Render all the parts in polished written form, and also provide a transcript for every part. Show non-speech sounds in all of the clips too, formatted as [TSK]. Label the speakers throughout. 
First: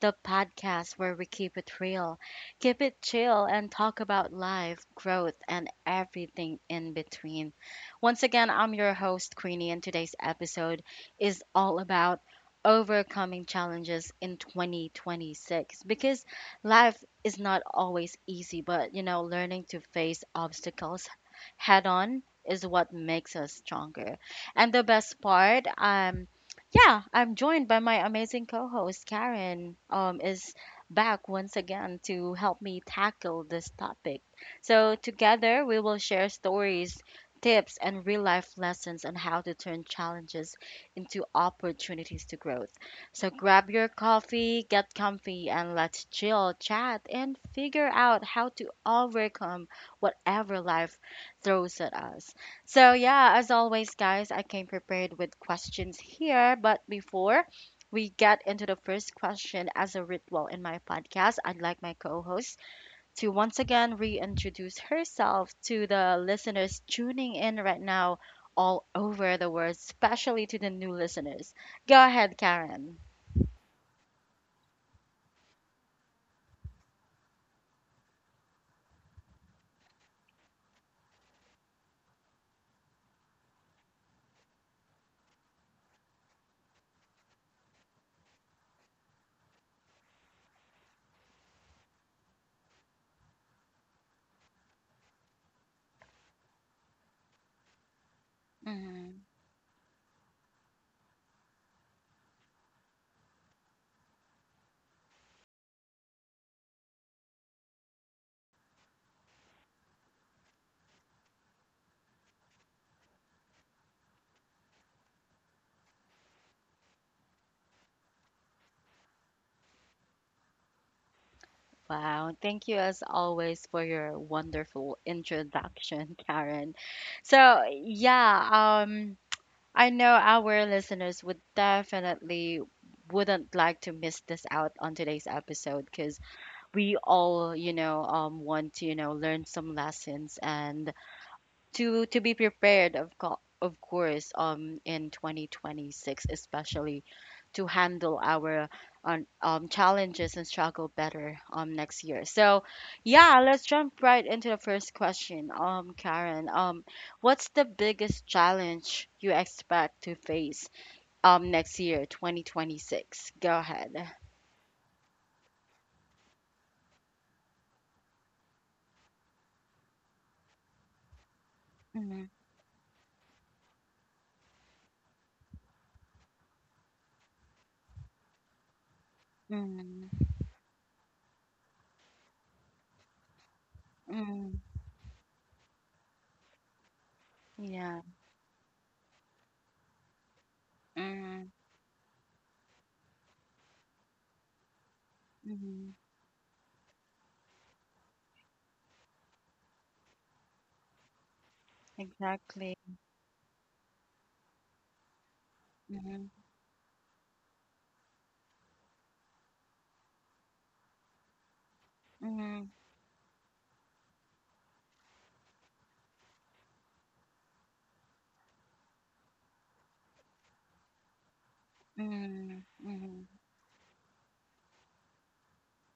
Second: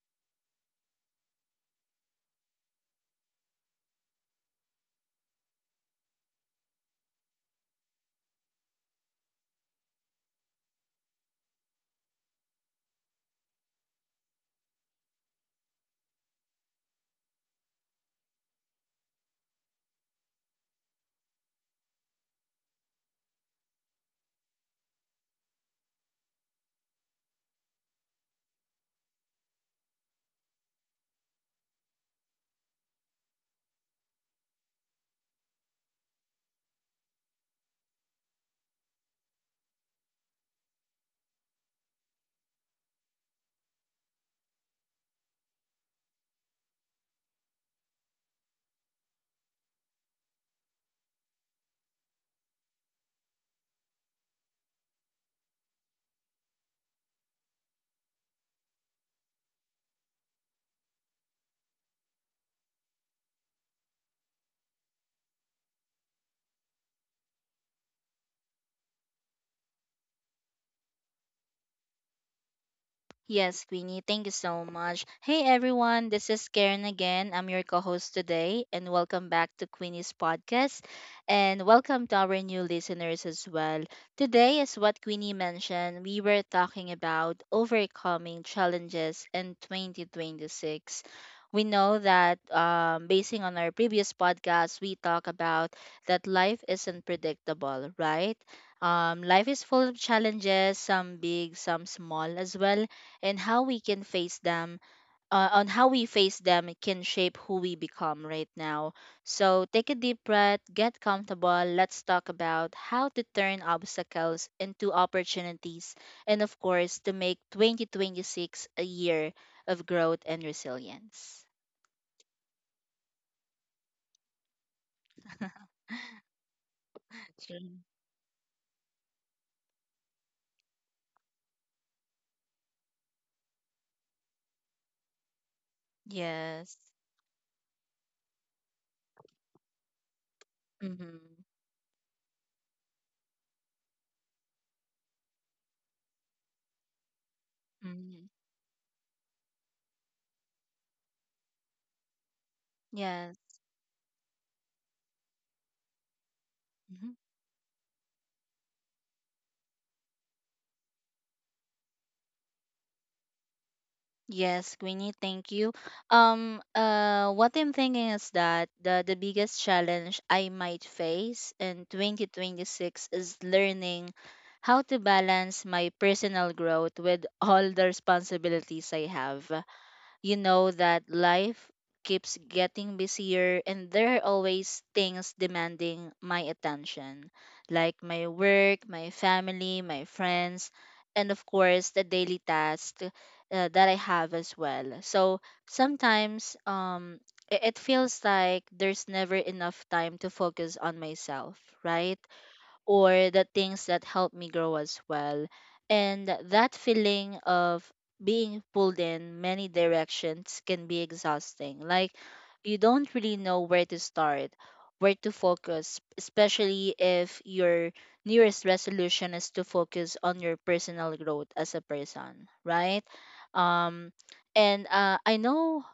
Speaker 1: the podcast where we keep it real, keep it chill, and talk about life, growth, and everything in between. Once again, I'm your host, Queenie, and today's episode is all about overcoming challenges in 2026, because life is not always easy, but learning to face obstacles head on is what makes us stronger. And the best part, yeah, I'm joined by my amazing co-host Karen. Is back once again to help me tackle this topic. So together we will share stories, tips, and real life lessons on how to turn challenges into opportunities to growth. So grab your coffee, get comfy, and let's chill, chat, and figure out how to overcome whatever life throws at us. So, yeah, as always, guys, I came prepared with questions here. But before we get into the first question, as a ritual in my podcast, I'd like my co host to once again reintroduce herself to the listeners tuning in right now all over the world, especially to the new listeners. Go ahead, Karen.
Speaker 2: Yes, Queenie, thank you so much. Hey everyone, this is Karen again. I'm your co host today, and welcome back to Queenie's podcast. And welcome to our new listeners as well. Today, as what Queenie mentioned, we were talking about overcoming challenges in 2026. We know that, basing on our previous podcast, we talk about that life isn't predictable, right?
Speaker 1: Hmm.
Speaker 2: Life is full of challenges, some big, some small as well, and how we can face them. On how we face them can shape who we become right now. So take a deep breath, get comfortable, let's talk about how to turn obstacles into opportunities, and of course to make 2026 a year of growth and resilience.
Speaker 1: Wow, thank you as always for your wonderful introduction, [LAUGHS] Karen. So, yeah, I know our listeners would definitely wouldn't like to miss this out on today's episode
Speaker 2: [LAUGHS]
Speaker 1: because
Speaker 2: Yes.
Speaker 1: we all, want to, learn some lessons and
Speaker 2: Mm-hmm.
Speaker 1: to be prepared of of course in 2026, especially to handle
Speaker 2: Mm-hmm.
Speaker 1: our challenges and struggle better next year. So yeah,
Speaker 2: Yes.
Speaker 1: let's jump right into the first question, Karen.
Speaker 2: Mm-hmm.
Speaker 1: What's the biggest challenge you expect to face next year, 2026? Go ahead.
Speaker 2: Yes, Queenie, thank you. What I'm thinking is that the biggest challenge I might face in
Speaker 1: Mm,
Speaker 2: 2026 is learning how to balance my personal growth with all the responsibilities I have.
Speaker 1: mm,
Speaker 2: You know that life keeps getting busier and there are
Speaker 1: mm,
Speaker 2: always things demanding my attention,
Speaker 1: yeah,
Speaker 2: like my work, my family, my friends, and of
Speaker 1: mm,
Speaker 2: course the daily tasks that I have as well. So
Speaker 1: mm,
Speaker 2: sometimes, it feels like there's never enough time to focus on myself, right?
Speaker 1: exactly,
Speaker 2: Or the things that help me grow as well.
Speaker 1: mm,
Speaker 2: And that feeling of being pulled in many directions can be exhausting. Like,
Speaker 1: mm.
Speaker 2: you don't really know where to start, where to focus, especially if your nearest resolution is to focus on your personal growth as a person,
Speaker 1: Mm,
Speaker 2: right?
Speaker 1: mhm,
Speaker 2: Um and I know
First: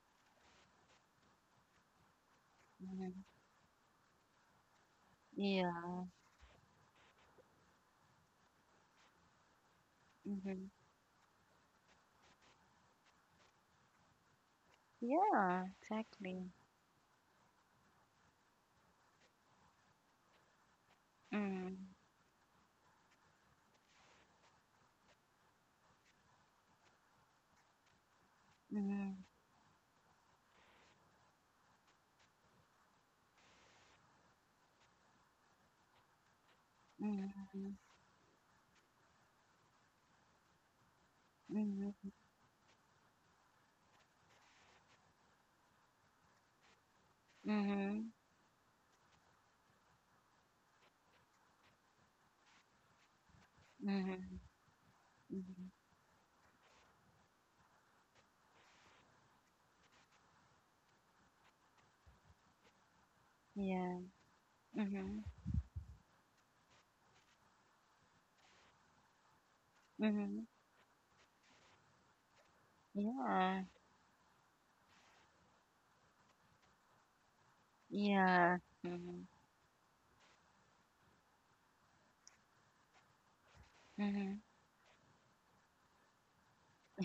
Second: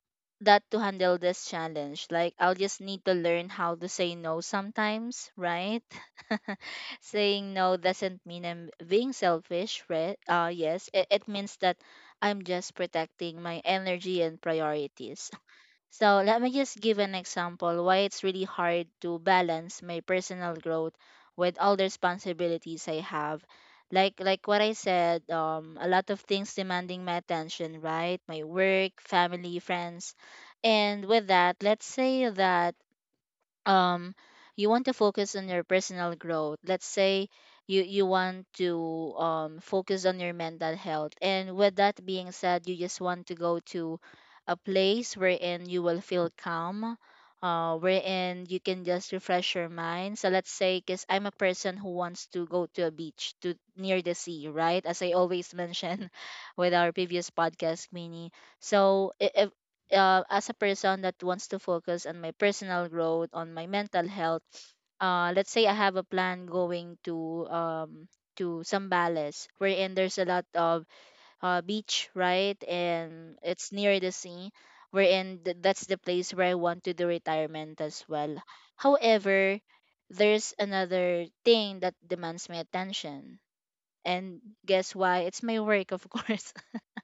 Speaker 2: that to handle this challenge, like, I'll just need to
Speaker 1: mhm.
Speaker 2: learn how to say no sometimes,
Speaker 1: Yeah.
Speaker 2: right? [LAUGHS] Saying no doesn't mean I'm being selfish, right?
Speaker 1: Mhm.
Speaker 2: Yes, it means that I'm just protecting my energy and priorities. [LAUGHS]
Speaker 1: Yeah,
Speaker 2: So let
Speaker 1: exactly.
Speaker 2: me just give an example why it's really hard to balance my personal growth with all the
Speaker 1: Mm,
Speaker 2: responsibilities I have. Like what I said, a lot of things demanding my attention, right? My work,
Speaker 1: mhm,
Speaker 2: family, friends, and with that, let's say that um you want to focus on your personal growth. Let's say
Speaker 1: mhm,
Speaker 2: you want to focus on your mental health, and with that
Speaker 1: mhm,
Speaker 2: being said, you just want to go to a place wherein you will feel calm,
Speaker 1: mhm,
Speaker 2: wherein you can just refresh your mind. So let's say, because I'm a person who wants to go to a beach, to near the
Speaker 1: mhm,
Speaker 2: sea, right, as I always
Speaker 1: mhm.
Speaker 2: mention [LAUGHS] with our previous podcast, mini. so i- as a person that wants to focus on my personal growth, on my
Speaker 1: Yeah.
Speaker 2: mental health,
Speaker 1: Mhm,
Speaker 2: let's say I have a plan going to Sambales, wherein there's a lot
Speaker 1: mhm.
Speaker 2: of beach, right, and
Speaker 1: Yeah.
Speaker 2: it's near the sea, that's the place where I want to do retirement as well.
Speaker 1: Yeah. Mhm,
Speaker 2: However, there's another thing that demands my attention. And
Speaker 1: mhm. [LAUGHS]
Speaker 2: guess why? It's my work, of [LAUGHS] course.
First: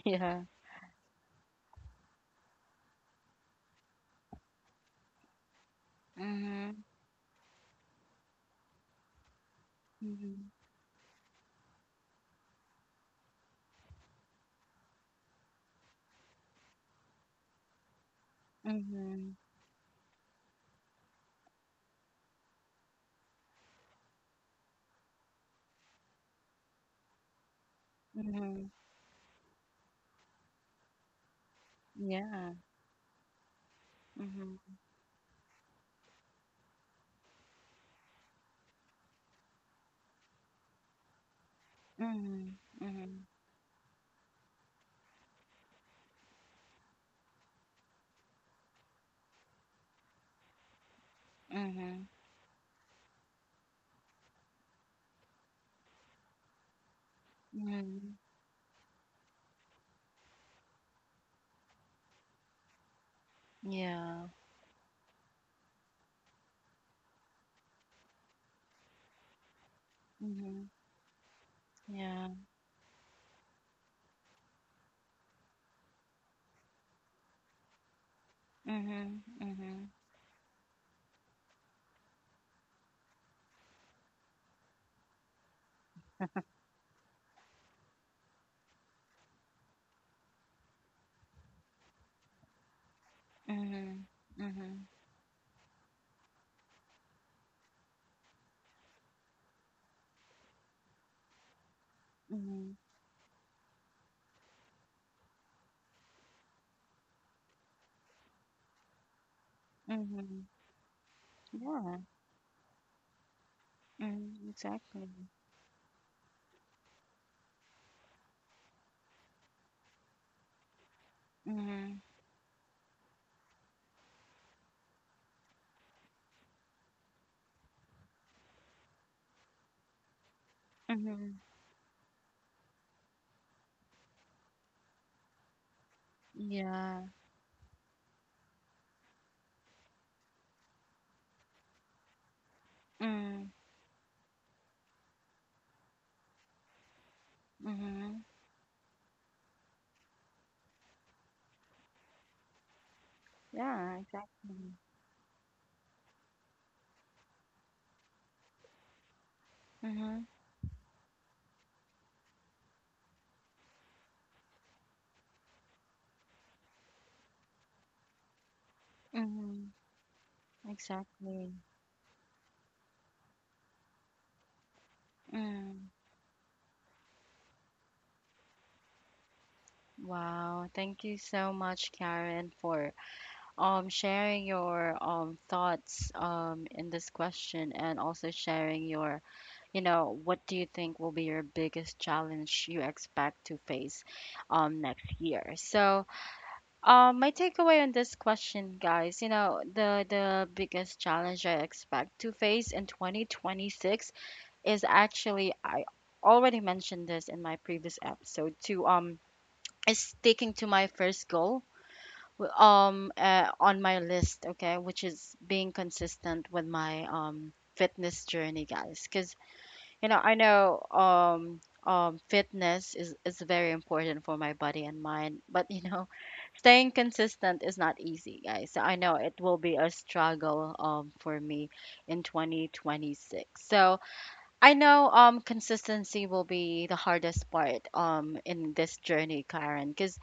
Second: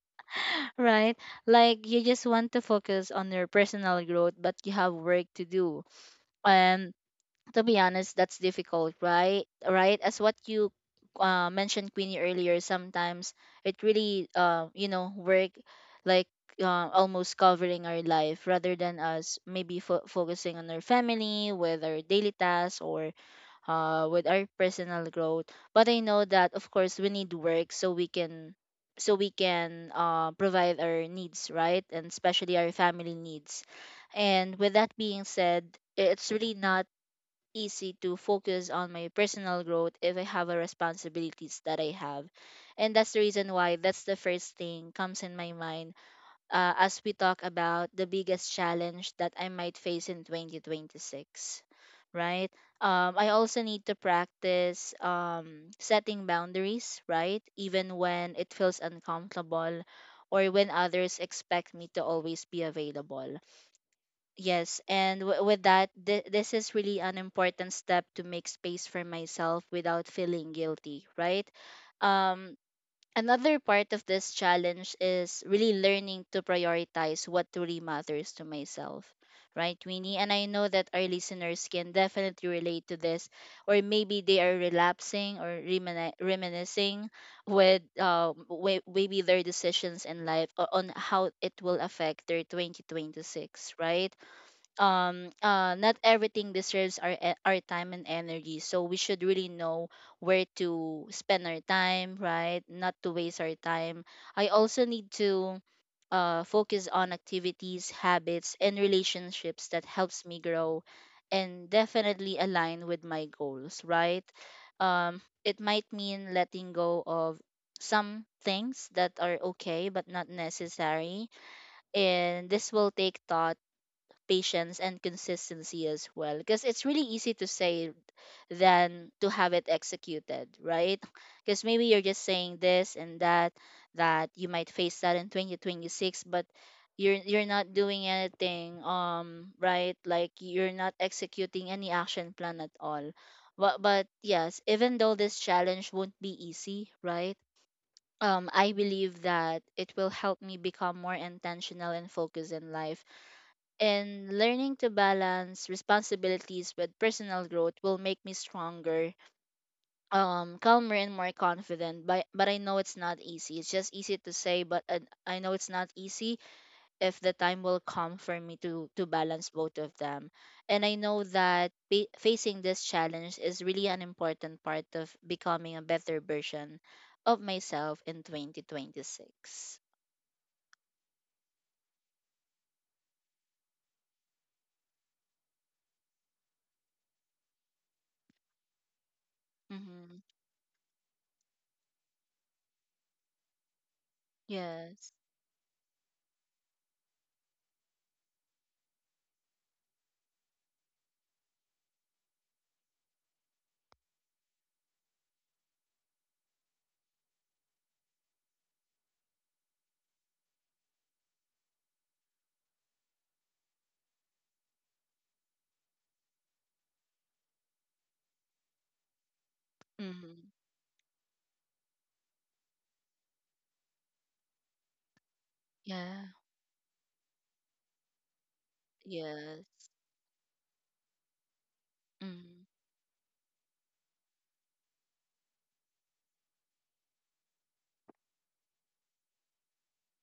Speaker 1: Yeah.
Speaker 2: Right? Like, you just want to focus on your personal growth, but you have work to do.
Speaker 1: Mhm,
Speaker 2: And to be honest, that's difficult, right? Right? As what you mentioned, Queenie, earlier, sometimes it really, work, like, almost covering our life
Speaker 1: mhm,
Speaker 2: rather than
Speaker 1: mhm,
Speaker 2: us maybe focusing on our family, whether daily tasks or with our personal growth. But I know that of course we need work so we can
Speaker 1: mhm.
Speaker 2: so we can provide our needs, right? And
Speaker 1: Yeah.
Speaker 2: especially our family needs.
Speaker 1: Mhm,
Speaker 2: And with that being said, it's really not easy to focus on my personal growth if I have a responsibilities that I have.
Speaker 1: mhm,
Speaker 2: And that's the
Speaker 1: mhm,
Speaker 2: reason why that's the first thing comes in my mind, as we talk about the biggest challenge that I might face in 2026,
Speaker 1: mhm,
Speaker 2: right? I also need to practice setting boundaries, right? Even
Speaker 1: mhm.
Speaker 2: when it feels uncomfortable or when others expect me to always be available.
Speaker 1: Yeah.
Speaker 2: Yes, and with that, this is really an important step to make space for myself without feeling
Speaker 1: Mhm.
Speaker 2: guilty, right?
Speaker 1: Yeah.
Speaker 2: Um, Another part of this challenge is really learning to prioritize what truly matters to myself,
Speaker 1: Mhm,
Speaker 2: right,
Speaker 1: mhm,
Speaker 2: Winnie? And I know that our listeners can definitely relate to this, or maybe they are relapsing or reminiscing with maybe their decisions in life on how it will affect their 2026,
Speaker 1: mhm,
Speaker 2: right?
Speaker 1: mhm.
Speaker 2: Not everything deserves our time and energy, so we should really know where to spend our time, right,
Speaker 1: Mhm,
Speaker 2: not to waste our time. I also need to focus on activities, habits and relationships that helps me
Speaker 1: mhm.
Speaker 2: grow and
Speaker 1: Yeah.
Speaker 2: definitely align with my goals, right?
Speaker 1: Mm, exactly.
Speaker 2: Um, it might mean letting go of some things that are okay but not necessary.
Speaker 1: Mhm,
Speaker 2: And this will take thought, patience and consistency as well, because it's really easy to say than to have it executed, right?
Speaker 1: mhm.
Speaker 2: Because maybe you're just saying this and that, that you might face that in 2026, but
Speaker 1: Yeah.
Speaker 2: you're not doing anything, right, like you're not executing any action plan at all.
Speaker 1: Mm,
Speaker 2: But yes, even though this challenge won't be easy, right,
Speaker 1: mhm.
Speaker 2: I believe that it will help me become more intentional and focused in life.
Speaker 1: Yeah,
Speaker 2: And
Speaker 1: exactly.
Speaker 2: learning to balance responsibilities with personal growth will make me stronger,
Speaker 1: Mhm,
Speaker 2: calmer, and more confident. But I know it's not easy. It's just easy to say, but I know it's not easy if the time will come for me to balance
Speaker 1: mhm.
Speaker 2: both of them. And I know
Speaker 1: Exactly.
Speaker 2: that facing this challenge is really an important part of becoming a
Speaker 1: Mm.
Speaker 2: better version of myself in 2026.
Speaker 1: Wow. Thank you so much, Karen, for sharing your thoughts in this question, and also sharing your, you
Speaker 2: Mm-hmm.
Speaker 1: know, what do you think will be your biggest challenge you expect to face next
Speaker 2: Yes.
Speaker 1: year. So, my takeaway on this question, guys, you know, the biggest challenge I expect to face in 2026 is, actually, I already mentioned this in my previous episode to is sticking to my first goal, on my list, okay, which is being consistent with my fitness journey, guys, because you know, I
Speaker 2: Mm-hmm.
Speaker 1: know fitness is very important for my body and mind, but [LAUGHS] you know,
Speaker 2: Yeah.
Speaker 1: staying consistent is not easy, guys. So I know it will be
Speaker 2: Yes.
Speaker 1: a struggle for me in
Speaker 2: Mm-hmm.
Speaker 1: 2026. So, I know consistency will be the hardest part in this journey, Karen, because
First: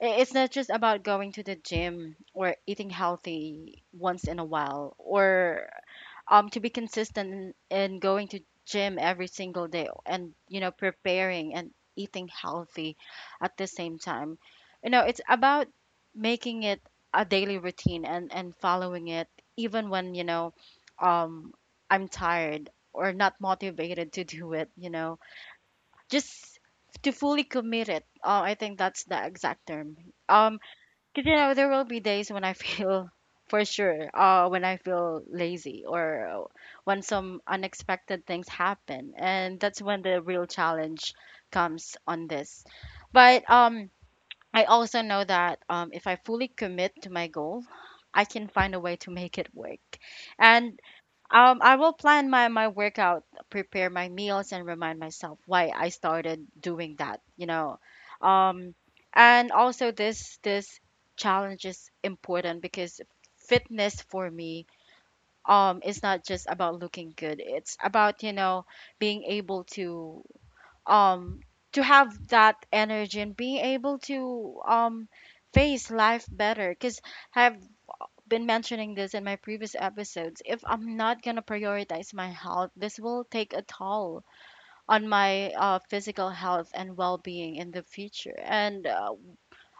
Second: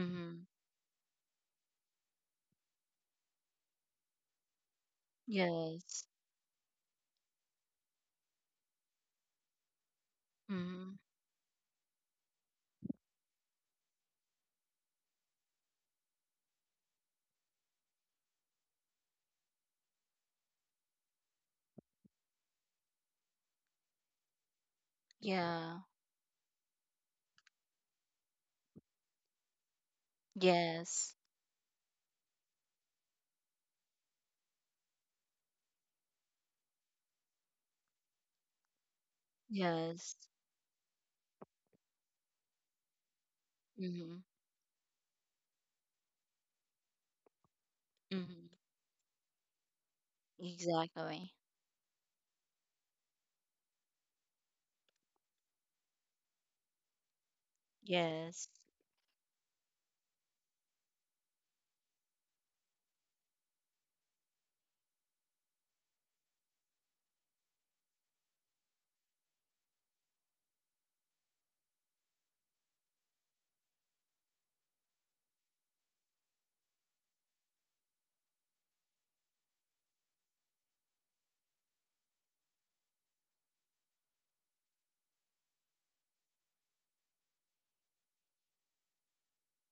Speaker 1: it's not just about going to the gym or eating healthy once in a while, or
Speaker 2: Yes.
Speaker 1: to be consistent in going to gym every single day, and you know,
Speaker 2: Mm-hmm.
Speaker 1: preparing and eating healthy at the same time. You know, it's about making it a daily routine and following it even when, you know, um I'm tired or not motivated to do it, you know,
Speaker 2: Yeah.
Speaker 1: just to fully commit it. I think that's the exact term. um
Speaker 2: Yes.
Speaker 1: because you know, there will be days when I feel [LAUGHS] for sure, when I feel lazy, or when some unexpected things happen, and that's when
Speaker 2: Yes.
Speaker 1: the real challenge comes on this. But
Speaker 2: Mm-hmm.
Speaker 1: I also know that if I fully commit to my goal, I can
Speaker 2: Mm-hmm.
Speaker 1: find a way to make it work. And
Speaker 2: Exactly.
Speaker 1: I will plan my, my workout, prepare my meals, and remind myself why I started doing that, you know.
Speaker 2: Yes.
Speaker 1: Um, and also, this challenge is important because fitness for me is not just about looking good. It's about, you know, being able um to have that energy, and being able to face life better, because have been mentioning this in my previous episodes. If I'm not going to prioritize my health, this will take a toll on my physical health and well being in the future. And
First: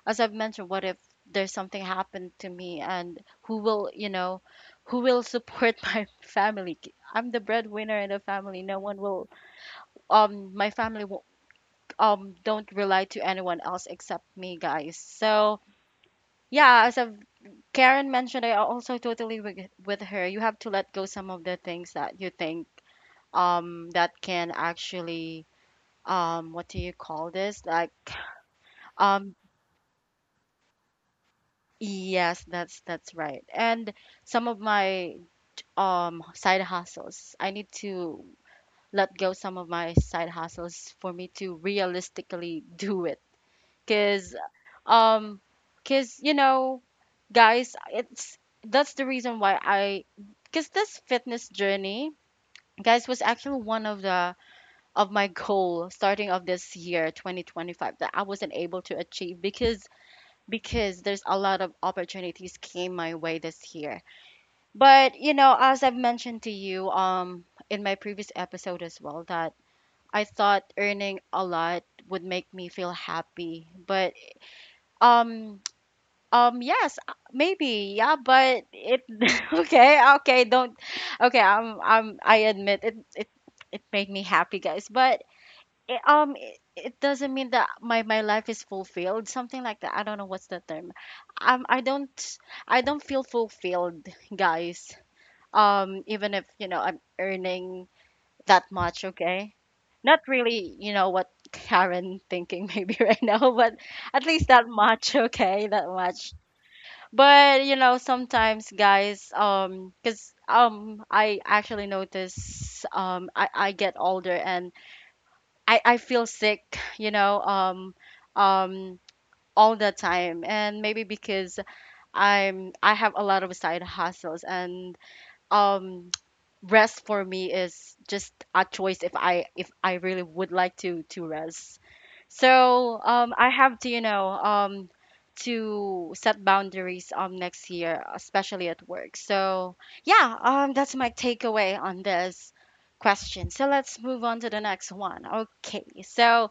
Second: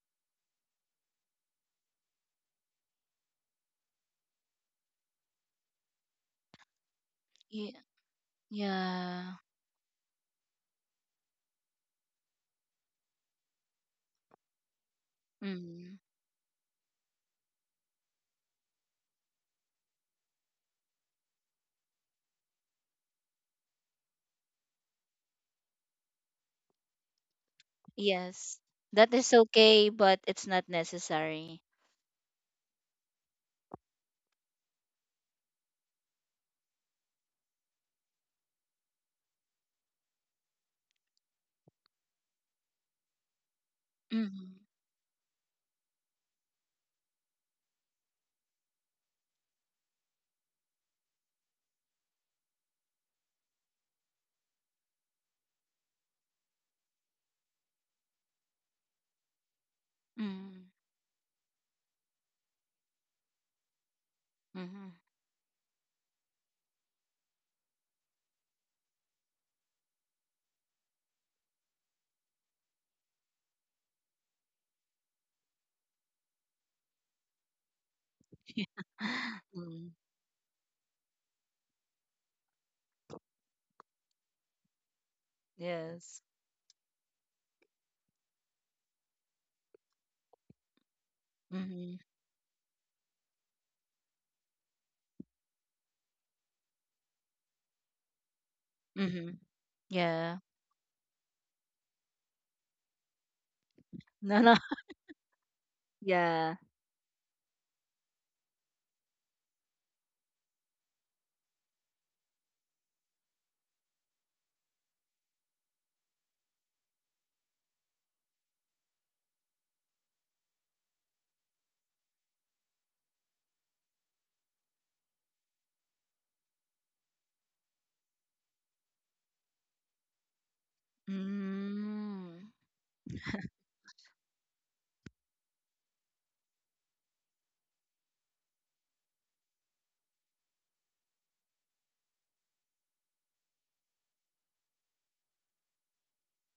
Speaker 1: as I've mentioned, what if there's something happened to me and who will, you know, who will support [LAUGHS] my family? I'm the
Speaker 2: Yeah.
Speaker 1: breadwinner in the family. No one will,
Speaker 2: Yeah.
Speaker 1: my family will, don't rely to anyone else except me, guys. So,
Speaker 2: Mm-hmm.
Speaker 1: yeah, as of Karen mentioned, I also totally with her. You have to let go some of the things that you think that can actually what do you call this? Like
Speaker 2: Yes, that
Speaker 1: um
Speaker 2: is okay, but it's not necessary.
Speaker 1: yes, that's right. And some of my side hustles, I need to let go some of my side hustles for me to realistically [LAUGHS] do it, because
Speaker 2: Mm-hmm.
Speaker 1: um because you know guys, it's that's the reason why I, because this fitness journey, guys, was actually one of the of my goal starting of this year 2025 that I wasn't able to achieve, because
Speaker 2: Mm-hmm.
Speaker 1: there's a lot of opportunities came my way this year.
Speaker 2: Mm-hmm.
Speaker 1: But you know, as I've mentioned to you, in my previous episode as well, that I thought earning a lot would make me feel happy, but um um, yes, maybe, yeah, but
Speaker 2: [LAUGHS]
Speaker 1: it [LAUGHS]
Speaker 2: Mm.
Speaker 1: okay, okay, don't okay, I admit it, it, it made me happy, guys, but it,
Speaker 2: Yes.
Speaker 1: it, it doesn't mean that my life is fulfilled, something like that. I don't know what's the term. Um, I
Speaker 2: Mm-hmm.
Speaker 1: don't, I don't feel fulfilled, guys. Even if you know, I'm earning that much,
Speaker 2: Mm-hmm.
Speaker 1: okay, not
Speaker 2: Yeah.
Speaker 1: really, you know what Karen thinking [LAUGHS] maybe right now, but at
Speaker 2: No, no.
Speaker 1: least that
Speaker 2: [LAUGHS]
Speaker 1: much, okay, that much.
Speaker 2: Yeah.
Speaker 1: But you know, sometimes guys, because I actually notice I get older, and I feel sick, you know, um, all the time, and maybe because I have a lot of side hustles, and um [TSK] rest for me is just a choice if I really would like to rest.
Speaker 2: Mm.
Speaker 1: So I have to, you know, to set boundaries next year, especially at work. So yeah, that's my takeaway on this question. So let's move on to the next one. Okay. So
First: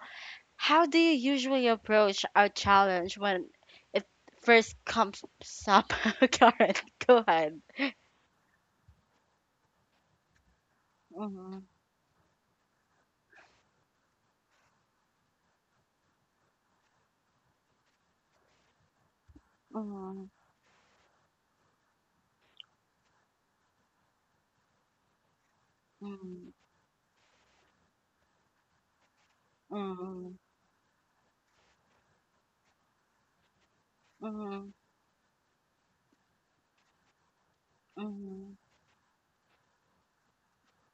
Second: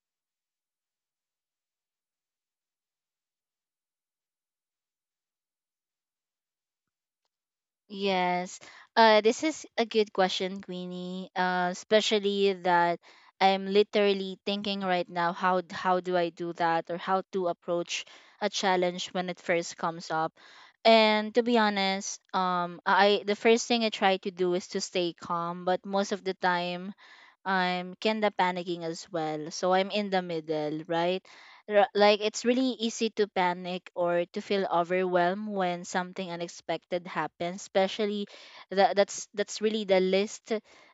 Speaker 1: how do you usually approach a challenge when it first comes up? [LAUGHS] Karen, go ahead.
Speaker 2: Yes. This is a good question, Queenie. Especially that I'm literally thinking right now how do I do that, or how to approach a challenge when it first comes
Speaker 1: Mm-hmm.
Speaker 2: up. And to be honest, I the first thing I try to do is to stay calm, but most of the
Speaker 1: Mm,
Speaker 2: time I'm kinda panicking as well. So I'm in the
Speaker 1: mm,
Speaker 2: middle, right? Like, it's really easy to panic or to feel
Speaker 1: mhm,
Speaker 2: overwhelmed when something unexpected happens, especially
Speaker 1: mhm,
Speaker 2: that that's really the list,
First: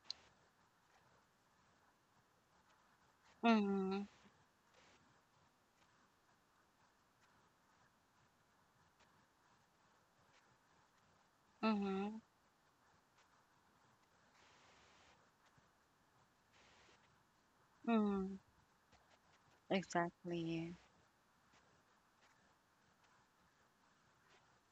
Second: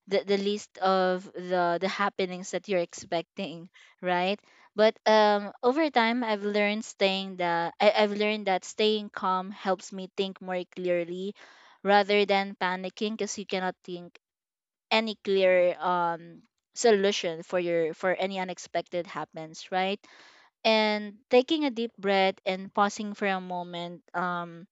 Speaker 2: the list of the happenings that you're expecting,
Speaker 1: mhm,
Speaker 2: right? But um, over time I've learned staying that I've learned that staying calm helps me think more clearly
Speaker 1: mhm,
Speaker 2: rather than panicking, because you cannot think any clear solution for your for
Speaker 1: mhm.
Speaker 2: any unexpected happens, right?
Speaker 1: Exactly.
Speaker 2: And taking a deep breath and pausing for a moment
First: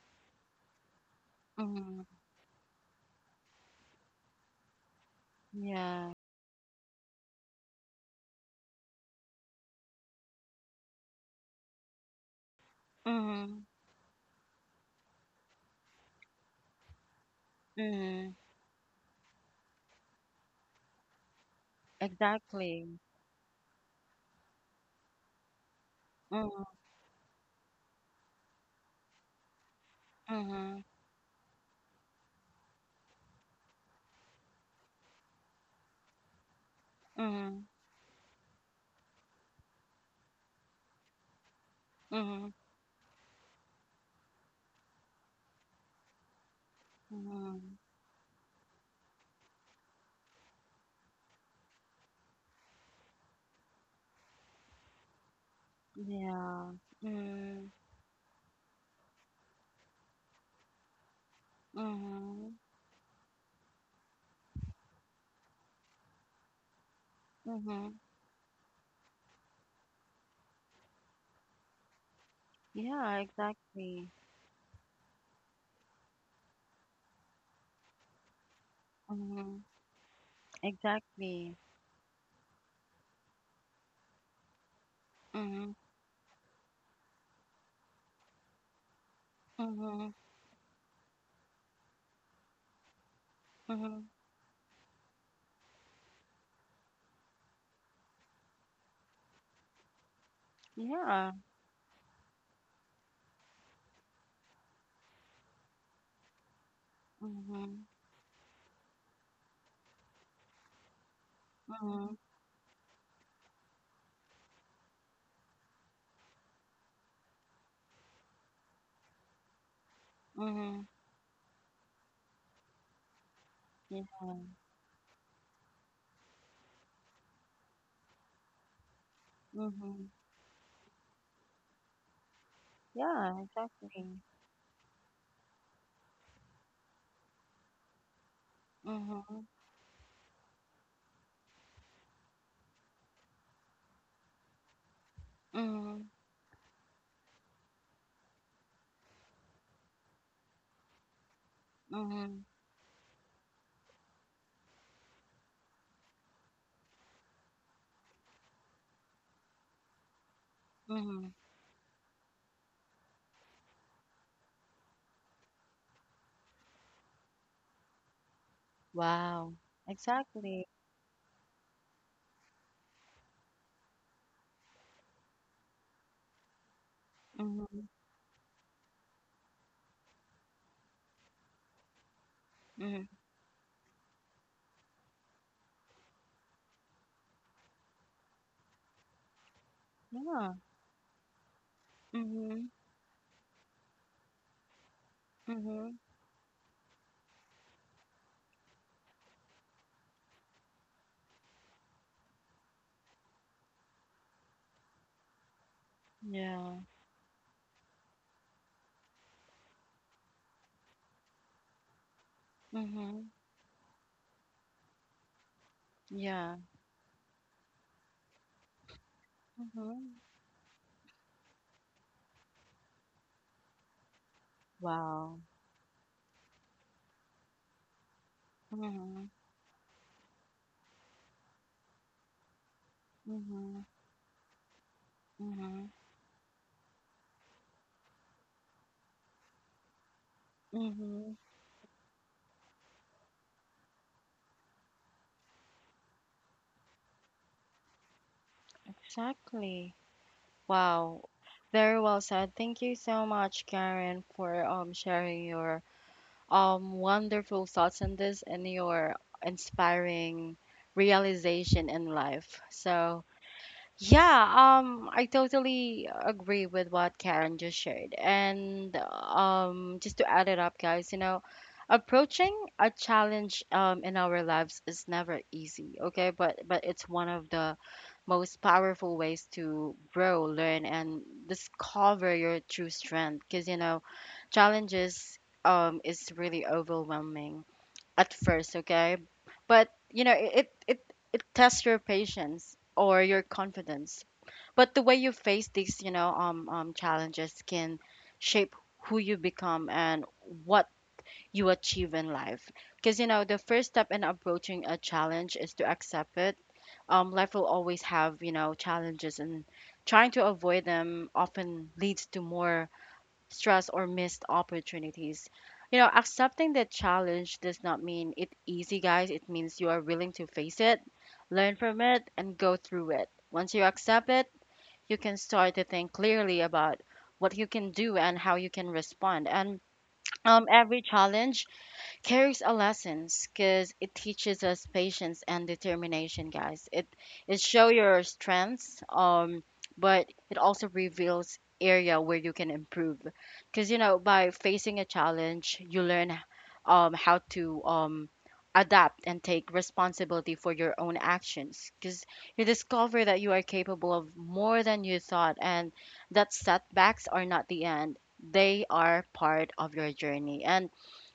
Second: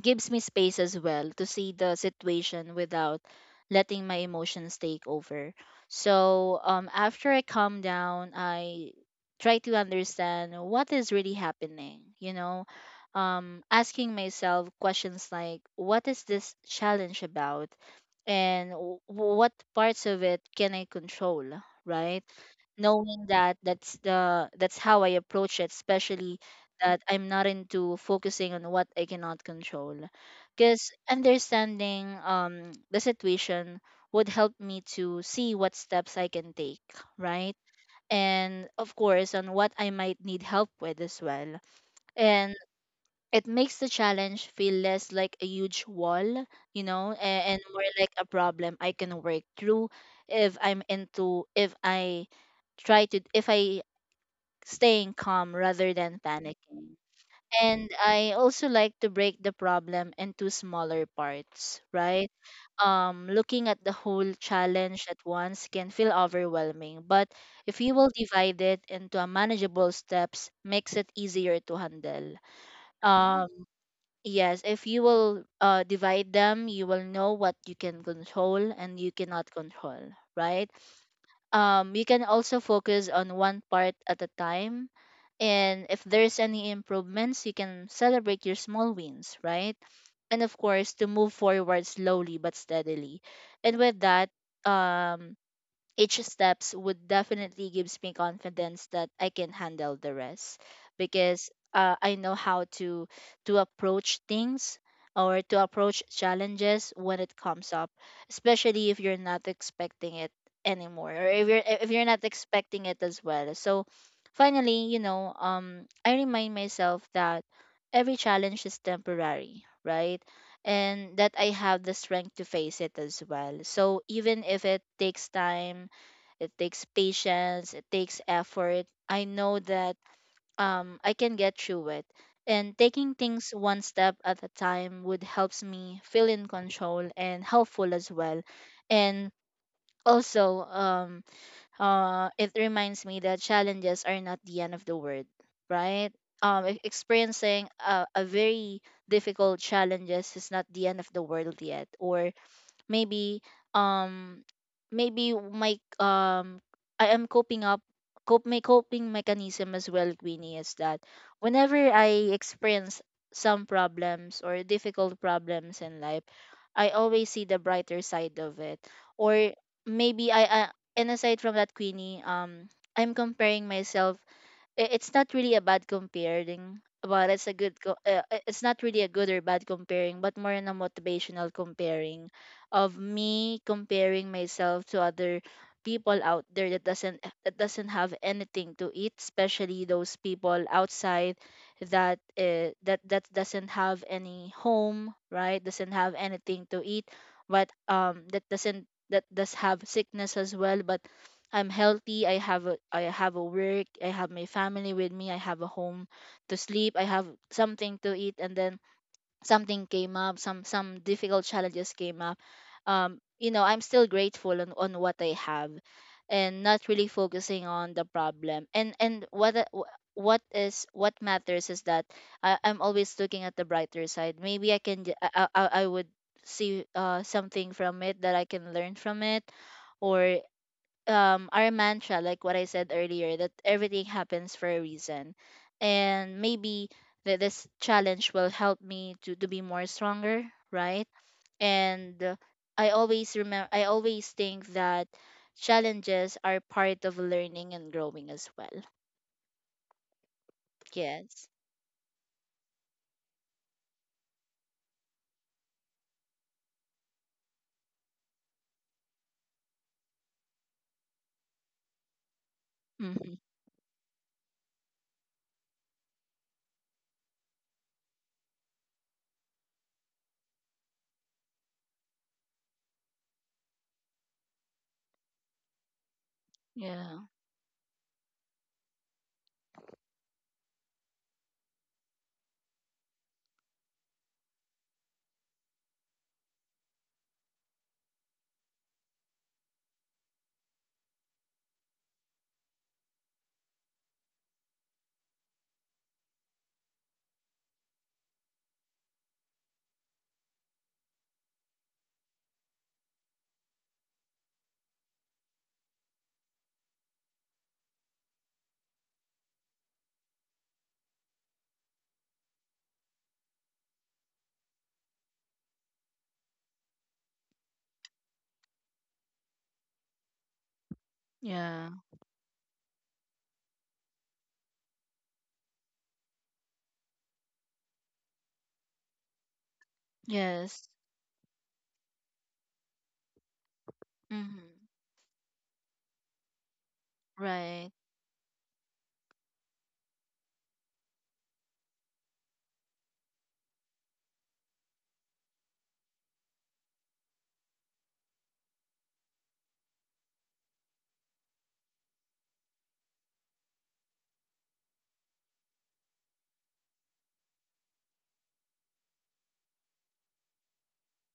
Speaker 2: gives me space as well to see the
Speaker 1: Mhm,
Speaker 2: situation without letting my emotions take over.
Speaker 1: yeah.
Speaker 2: So after I calm down, I try to understand what is really happening, you know,
Speaker 1: Mhm,
Speaker 2: asking myself questions like, what is this challenge about?
Speaker 1: mhm,
Speaker 2: And what parts of it can I control, right?
Speaker 1: exactly.
Speaker 2: Knowing that that's the that's how I approach it, especially
Speaker 1: Mhm,
Speaker 2: that I'm not into focusing on what I cannot control.
Speaker 1: mhm,
Speaker 2: Because understanding the situation would help me to see what steps I can take, right?
Speaker 1: mhm,
Speaker 2: And of course, on what I might need help with as well.
Speaker 1: mhm,
Speaker 2: And it makes the challenge feel less like a huge wall, you know, and
Speaker 1: mhm.
Speaker 2: more like a problem I can work through if I'm into, if I try to, if I staying calm rather than
Speaker 1: Yeah.
Speaker 2: panicking.
Speaker 1: Mhm,
Speaker 2: And I also like to break the problem into smaller parts, right?
Speaker 1: mhm,
Speaker 2: Looking at the whole challenge at once can feel overwhelming, but if you
Speaker 1: mhm.
Speaker 2: will divide it into a manageable steps, makes it easier to handle.
Speaker 1: Yeah,
Speaker 2: Um,
Speaker 1: exactly.
Speaker 2: yes, if you will divide them, you will know what you can control and you cannot
Speaker 1: Mhm,
Speaker 2: control, right?
Speaker 1: exactly.
Speaker 2: Um, you can also focus on one part at a time.
Speaker 1: Mhm,
Speaker 2: And if there's any improvements, you can celebrate your small wins, right?
Speaker 1: mhm,
Speaker 2: And of course, to move forward slowly but steadily. And with
Speaker 1: mhm.
Speaker 2: that, um, each steps would definitely gives me confidence that I can handle the rest,
Speaker 1: Yeah.
Speaker 2: because I know how to approach things, or to approach challenges when it comes
Speaker 1: Mhm,
Speaker 2: up, especially if you're not expecting it anymore, or if you're
Speaker 1: mhm,
Speaker 2: not expecting it as well. So finally, you know, I remind myself that every challenge is temporary, right?
Speaker 1: mhm.
Speaker 2: And that I have the strength to face it as well. So
Speaker 1: Yeah.
Speaker 2: even if it takes time, it takes patience, it takes effort, I know that
Speaker 1: Mhm.
Speaker 2: I can get through it. And taking
Speaker 1: Yeah,
Speaker 2: things one step
Speaker 1: exactly.
Speaker 2: at a time would helps me feel in control and helpful as well. And
Speaker 1: Mhm,
Speaker 2: also, it reminds me that challenges are not the end of the world, right?
Speaker 1: mhm,
Speaker 2: Experiencing a very difficult challenges is not the end of the world yet, or
Speaker 1: mhm,
Speaker 2: maybe um maybe my I am coping up cope my coping mechanism as well, Queenie, is that
Speaker 1: mhm.
Speaker 2: whenever I experience some problems or difficult problems in life, I always see the brighter side of it. Or
Speaker 1: Wow.
Speaker 2: maybe
Speaker 1: Exactly.
Speaker 2: I And aside from that, Queenie, I'm comparing myself, it's not really a bad comparing, but it's a
Speaker 1: Mhm,
Speaker 2: it's not really a good or bad comparing, but more in a motivational comparing of
Speaker 1: mhm.
Speaker 2: me comparing myself to other people out there that doesn't have anything to eat, especially those
Speaker 1: Yeah.
Speaker 2: people outside that uh,
Speaker 1: Mhm,
Speaker 2: that that doesn't have any home, right? Doesn't
Speaker 1: mhm.
Speaker 2: have anything to eat, but that doesn't that does have sickness as well. But I'm healthy. I have a work. I have my family with me. I have a home to
Speaker 1: Yeah.
Speaker 2: sleep. I have something to eat. And then something came up. Some difficult challenges came up.
Speaker 1: Mhm.
Speaker 2: I'm still grateful on what I have,
Speaker 1: Yeah.
Speaker 2: and not really focusing on the problem. And what I- wh-
Speaker 1: Mhm.
Speaker 2: what is what matters is that I'm always looking at the brighter side. Maybe
Speaker 1: Wow.
Speaker 2: I would see something from it that I can learn from
Speaker 1: Mhm,
Speaker 2: it. Or our mantra, like what I said earlier, that
Speaker 1: mhm,
Speaker 2: everything happens for a reason.
Speaker 1: mhm,
Speaker 2: And maybe that this challenge will help me to be more stronger, right?
Speaker 1: mhm.
Speaker 2: And I always think that challenges are part of learning and growing as well.
Speaker 1: Exactly. Wow.
Speaker 2: Yes.
Speaker 1: Very well said. Thank you so much, Karen, for sharing your wonderful thoughts on this and your inspiring realization in life. So
Speaker 2: Mm-hmm.
Speaker 1: yeah, I totally agree with what Karen just shared. And just to add it up, guys, you know, approaching a challenge in our lives is never easy, okay? But it's
Speaker 2: Yeah,
Speaker 1: one of the most powerful ways to grow, learn, and discover your true strength. Because you know, challenges is really overwhelming at first, okay? But you know, it tests your patience or your confidence. But the way you face these, you know, challenges can shape who you become and what you achieve in life. Because you know, the first step in approaching a challenge is to accept it. Life will always have, you know, challenges, and trying to avoid them often leads to more stress or missed opportunities. You know, accepting the challenge does not mean it easy, guys. It means you are willing to face it, learn
Speaker 2: yeah.
Speaker 1: from it, and go through it. Once you accept it, you can start to think clearly about what you can do and how you can respond. And
Speaker 2: Yes.
Speaker 1: every challenge carries a lessons because it teaches
Speaker 2: Mm-hmm.
Speaker 1: us patience and determination, guys. It show
Speaker 2: Right.
Speaker 1: your strengths, but it also reveals area where you can improve. Because you know, by facing a challenge, you learn how to adapt and take responsibility for your own actions. Because you discover that you are capable of more than you thought, and that setbacks are not the end. They are part of your journey. And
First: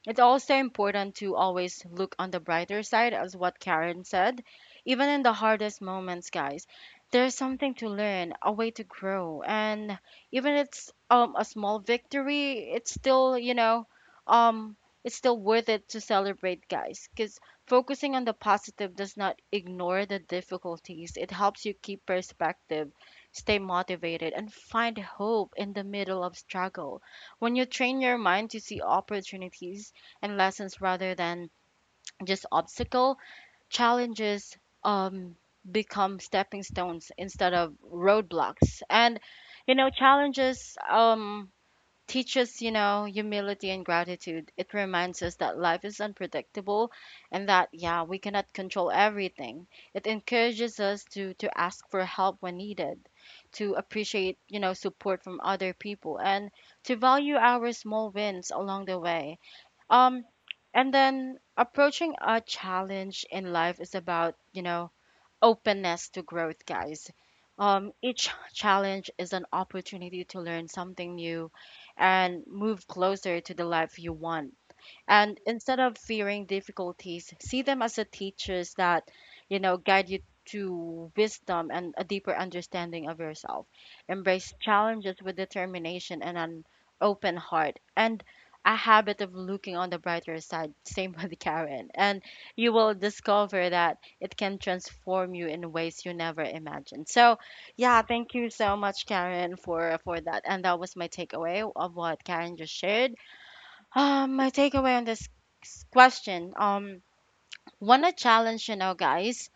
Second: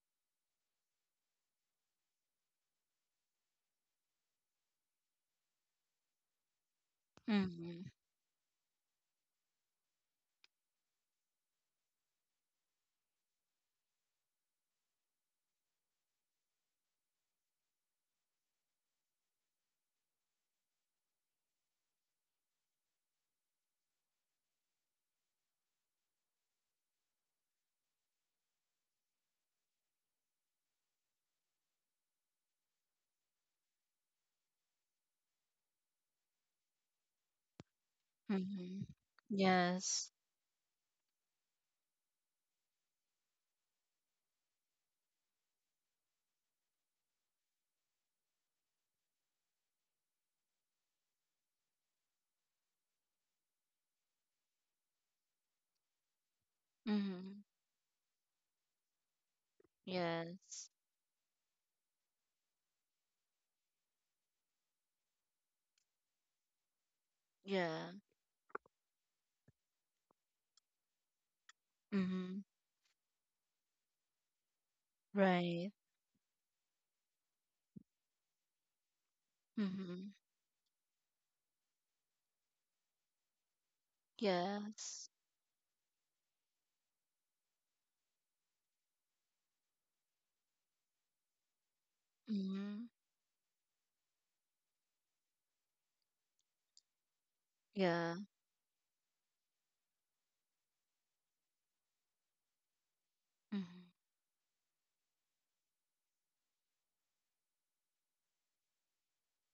Speaker 1: it's also important to always look on the brighter side, as what Karen said. Even in the hardest moments, guys, there's something
Speaker 2: Mm-hmm.
Speaker 1: to learn, a way to grow, and even it's a small victory, it's still you know um it's still worth it to celebrate, guys, because focusing on the positive does not ignore the difficulties. It helps you keep perspective, stay motivated, and find hope in the middle of struggle. When you train your mind to see opportunities and lessons rather than just obstacle challenges, um become stepping stones instead of
Speaker 2: Mm-hmm.
Speaker 1: roadblocks. And you know,
Speaker 2: Yes.
Speaker 1: challenges, teaches, you know, humility and gratitude. It reminds us that life is unpredictable, and that, yeah, we cannot control everything. It encourages us to ask for help when needed, to appreciate, you know, support from other people, and to value
Speaker 2: Mm-hmm.
Speaker 1: our small wins along the way. um,
Speaker 2: Yes.
Speaker 1: and then approaching a challenge in life is about, you know, openness to growth, guys.
Speaker 2: Yeah.
Speaker 1: Each challenge is an opportunity to learn something new
Speaker 2: Mm-hmm.
Speaker 1: and move closer to the life you want. And
Speaker 2: Right.
Speaker 1: instead of fearing difficulties, see them as a teachers that, you know, guide
Speaker 2: Mm-hmm.
Speaker 1: you to wisdom and a deeper understanding of yourself. Embrace
Speaker 2: Yes.
Speaker 1: challenges with determination and an open heart, and a habit of looking on the brighter side [LAUGHS] same with Karen, and you
Speaker 2: Mm-hmm.
Speaker 1: will discover that it can transform you in ways you never imagined. So, yeah,
Speaker 2: Yeah.
Speaker 1: thank you so much, Karen, for that. And that was my takeaway of what Karen just shared.
Speaker 2: Mm-hmm.
Speaker 1: My takeaway on this question, when a challenge, you know, guys,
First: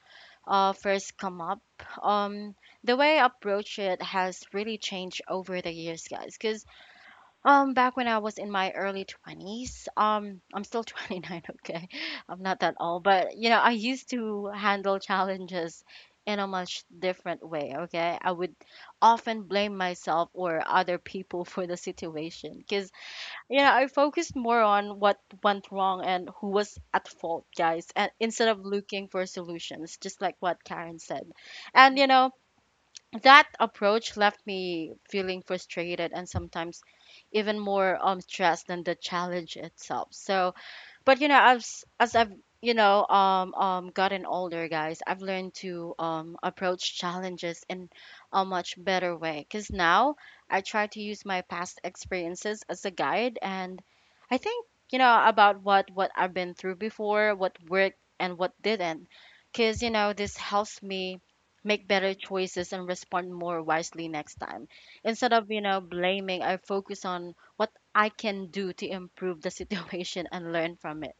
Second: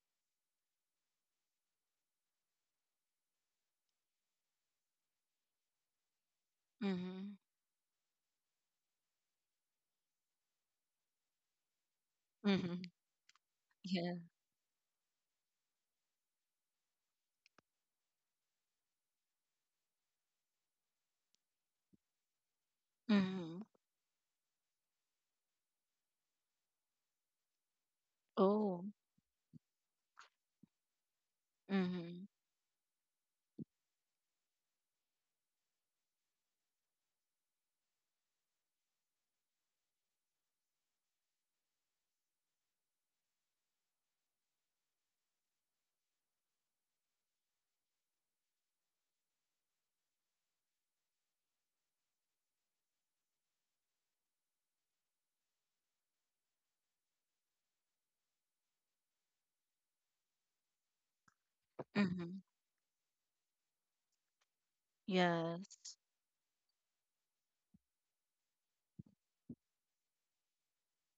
Speaker 1: first come up, um, the way I approach it has really changed over the years, guys. Cause
Speaker 2: Mm-hmm.
Speaker 1: back when I was in my early twenties, I'm still 29, [LAUGHS] okay, I'm not that
Speaker 2: Mm-hmm.
Speaker 1: old, but you know, I used
Speaker 2: Yeah.
Speaker 1: to handle challenges in a much different way, okay. I would often blame myself or other people [LAUGHS] for the situation, cause.
Speaker 2: Mm-hmm.
Speaker 1: Yeah, I focused more on what went wrong and who was at fault, guys, and instead of
Speaker 2: Oh.
Speaker 1: looking for solutions, just like what Karen said. And you
Speaker 2: Mm-hmm.
Speaker 1: know, that approach left me feeling frustrated, and sometimes even more stressed than the challenge itself. So, but you know, as I've, you know, gotten older, guys, I've learned to approach challenges in a much better way. Cause now I try to use my past experiences as a guide, and I think, you know, about what I've been through before, what worked and what didn't. Cause you know this helps me make better
Speaker 2: Mm-hmm.
Speaker 1: choices and respond more wisely next time. Instead of, you know,
Speaker 2: Yes.
Speaker 1: blaming, I focus on what I can do to improve the [LAUGHS] situation and learn from it.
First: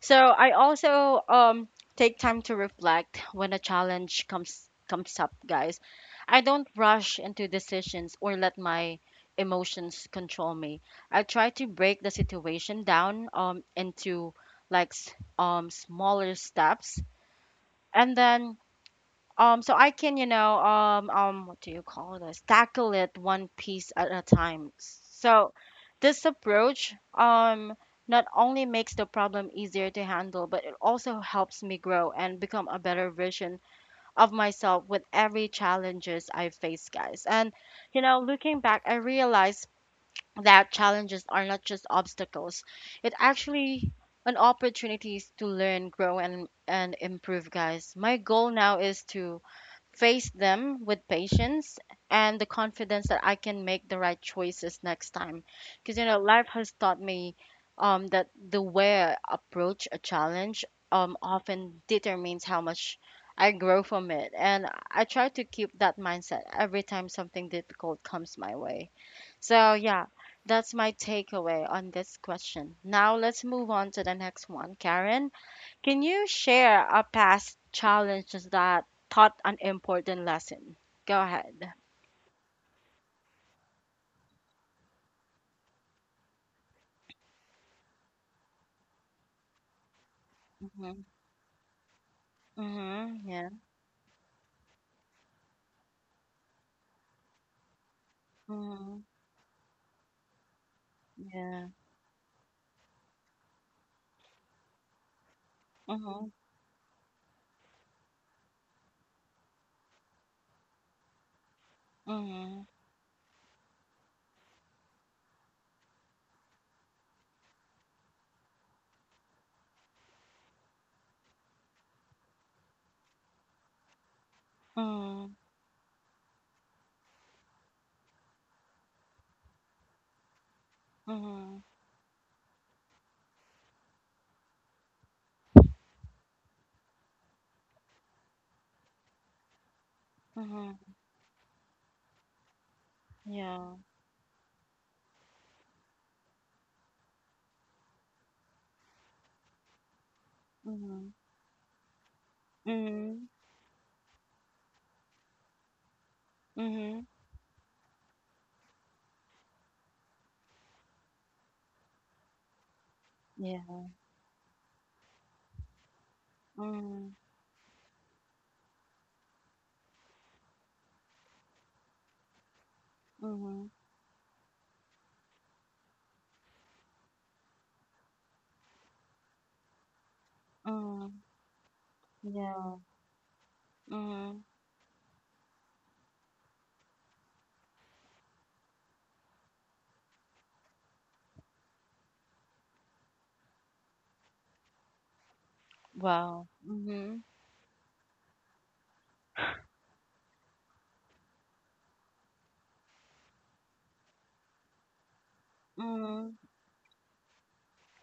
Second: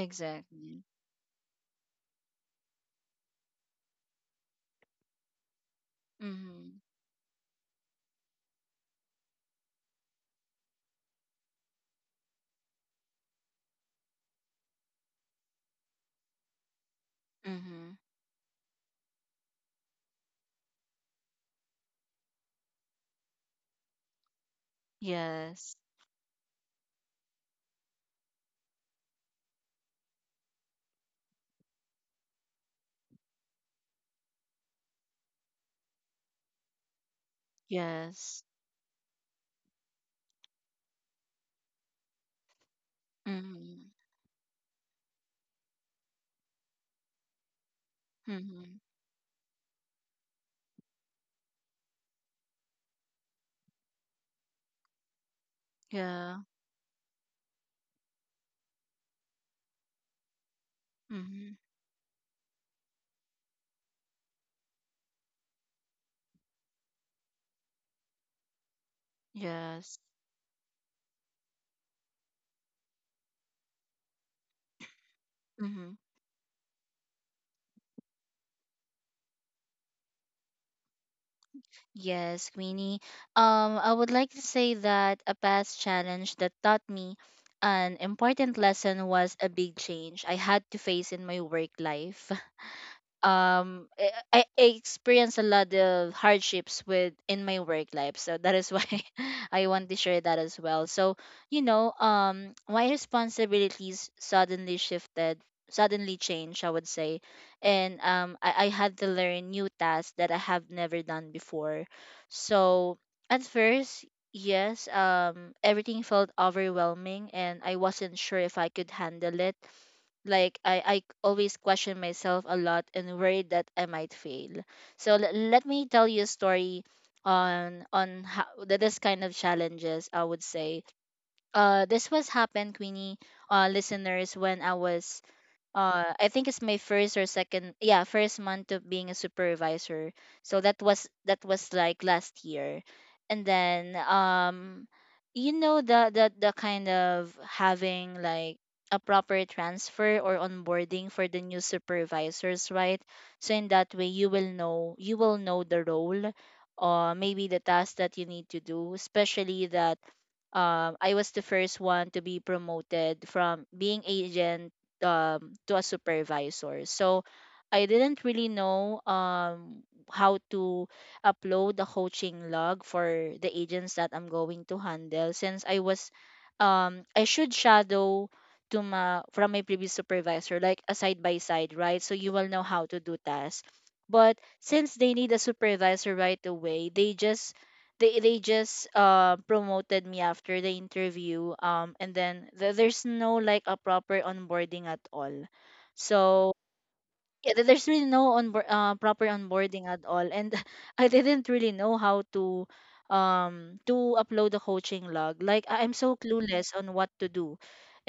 Speaker 1: So I also take time to reflect when a challenge comes up, guys. I don't
Speaker 2: Mm-hmm.
Speaker 1: rush into decisions or let my emotions control me. I try to break the situation down into like smaller steps,
Speaker 2: Mm-hmm.
Speaker 1: and then so I can, you know, what do you call this? Tackle it one piece at a time. So
Speaker 2: Yes.
Speaker 1: this approach, not only makes the problem easier to handle, but it also helps me grow and become a better version of myself with every challenges I face, guys. And, you know,
Speaker 2: Yes.
Speaker 1: looking back, I realized that challenges are not just obstacles. It actually
Speaker 2: Mm-hmm.
Speaker 1: an opportunities to learn, grow, and improve, guys. My goal now
Speaker 2: Mm-hmm.
Speaker 1: is to face them with patience and the confidence that I can make the right choices next time. Because, you know,
Speaker 2: Yeah.
Speaker 1: life has taught me that the way I approach a challenge
Speaker 2: Mm-hmm.
Speaker 1: often determines how much I grow from it. And I try to keep that mindset every time something difficult comes my way. So,
Speaker 2: Yes.
Speaker 1: yeah, that's my takeaway on this question. Now, let's move on to the next one. Karen?
Speaker 2: Mm-hmm.
Speaker 1: Can you share a past challenge that taught an important lesson? Go ahead.
Speaker 2: Yes, Queenie. I would like to say that a past challenge that taught me an important lesson was a big change I had to
Speaker 1: Mhm.
Speaker 2: face in my work life.
Speaker 1: Mhm. Yeah.
Speaker 2: I experience a lot of hardships with in my work life, so that is why
Speaker 1: Mhm.
Speaker 2: [LAUGHS] I want to share that as well. So
Speaker 1: Yeah.
Speaker 2: my responsibilities suddenly shifted, suddenly
Speaker 1: Mhm.
Speaker 2: changed, I would say. And I had to learn new tasks that I have never done before.
Speaker 1: Mhm.
Speaker 2: So at first, yes, everything felt overwhelming and I wasn't sure if I could handle it, like I always question myself a lot and worried that I might fail. So
Speaker 1: Mhm.
Speaker 2: let me tell you a story on how that this kind of challenges, I would say.
Speaker 1: Mhm.
Speaker 2: This was happened, Queenie, listeners, when I was I think it's my first or second, yeah, first month of being a supervisor. So that
Speaker 1: Mhm.
Speaker 2: was that was like last year. And
Speaker 1: Yeah.
Speaker 2: then, the the kind of having, like, a proper transfer or onboarding
Speaker 1: Mhm.
Speaker 2: for the new supervisors, right?
Speaker 1: Mhm.
Speaker 2: So in that way you will know the role,
Speaker 1: Mhm.
Speaker 2: or maybe the task that you need to do, especially that, I was the first one to be promoted from
Speaker 1: Yeah.
Speaker 2: being agent to a supervisor.
Speaker 1: Mhm.
Speaker 2: So I didn't really know how to upload the coaching log for the
Speaker 1: Mhm.
Speaker 2: agents that I'm going to handle, since I was I should shadow to my, from my previous supervisor, like a side
Speaker 1: Mhm.
Speaker 2: by side, right? So you will know
Speaker 1: Yeah.
Speaker 2: how to do tasks. But
Speaker 1: Mhm.
Speaker 2: since they need a supervisor right away, they just, promoted me after the interview, and then there's no, like, a proper onboarding at all.
Speaker 1: Wow.
Speaker 2: So
Speaker 1: Mhm.
Speaker 2: yeah, there's really no onboard proper onboarding at all, and [LAUGHS] I didn't really know how to upload the coaching log. Like, I'm so
Speaker 1: Mhm.
Speaker 2: clueless on what to do.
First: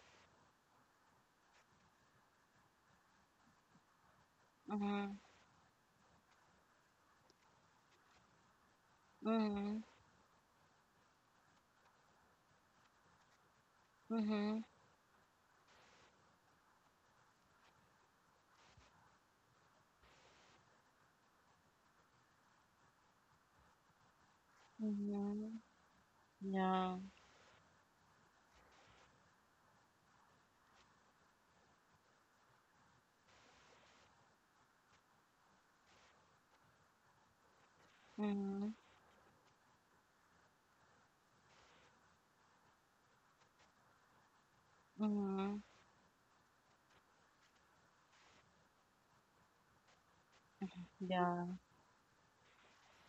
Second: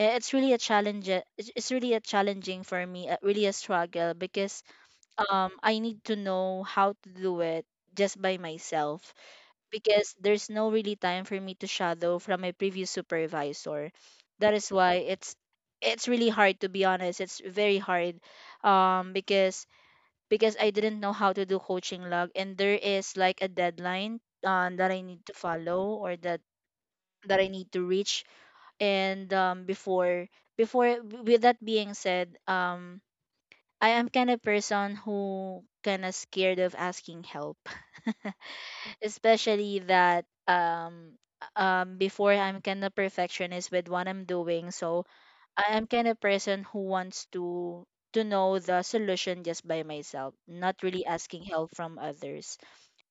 Speaker 2: It's really a challenge. It's really a challenging for me, really a struggle, because
Speaker 1: Mhm.
Speaker 2: I need to know how to do it just by myself,
Speaker 1: Mhm.
Speaker 2: because there's no really time for me to shadow from my previous supervisor. That
Speaker 1: Mhm.
Speaker 2: is why it's really hard, to be honest. It's very hard, because I didn't know how to do coaching log, and there is, like, a deadline, that I need to
Speaker 1: Mhm.
Speaker 2: follow, or that
Speaker 1: Yeah.
Speaker 2: that I need to reach. And before before with that being said, I am kind of person who kind of scared of asking help. [LAUGHS]
Speaker 1: Mhm.
Speaker 2: Especially that, before, I'm kind of perfectionist with what I'm doing, so
Speaker 1: Mhm.
Speaker 2: I am kind of person who wants to know the solution just by myself, not really asking
Speaker 1: Yeah.
Speaker 2: help from others.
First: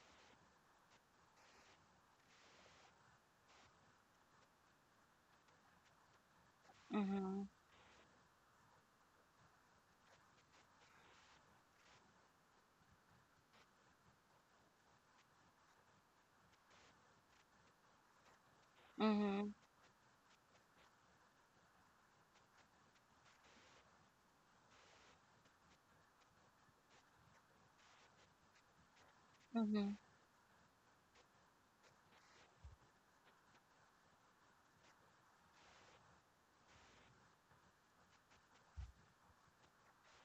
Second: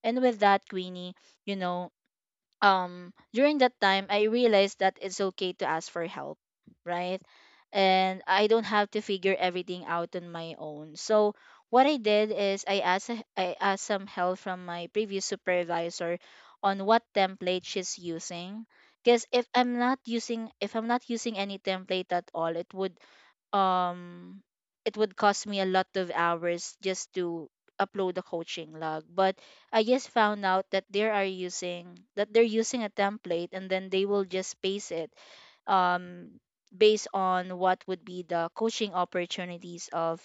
Speaker 2: And with that, Queenie, you know during that time I realized that it's okay to ask for help, right?
Speaker 1: Mhm.
Speaker 2: And I don't have to figure everything out on my own. So what I did is I asked some help from my previous supervisor on what template she's using, because
Speaker 1: Mhm,
Speaker 2: if I'm not using any template at all, um it would cost me a lot of hours just to upload a coaching log. But I
Speaker 1: mhm,
Speaker 2: just found out that they are using that they're using a template, and then they will just paste it um based on what would be the coaching opportunities of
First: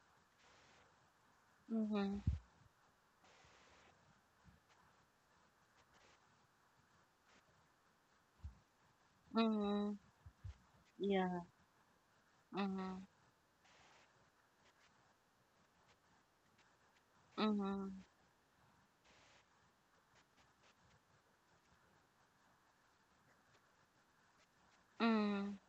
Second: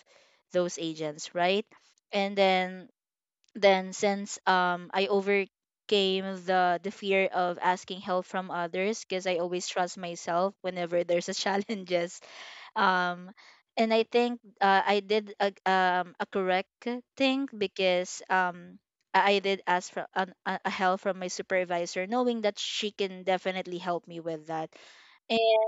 Speaker 2: those agents, right?
Speaker 1: mhm,
Speaker 2: And then, since I overcame the fear of asking help from others, because I always trust
Speaker 1: mhm.
Speaker 2: myself whenever there's a
Speaker 1: Yeah.
Speaker 2: [LAUGHS] challenges.
Speaker 1: Mhm,
Speaker 2: um and I think, I did a correct thing,
Speaker 1: mhm,
Speaker 2: because I did ask for an, a help from my supervisor, knowing that she can definitely help me with that.
Speaker 1: mhm.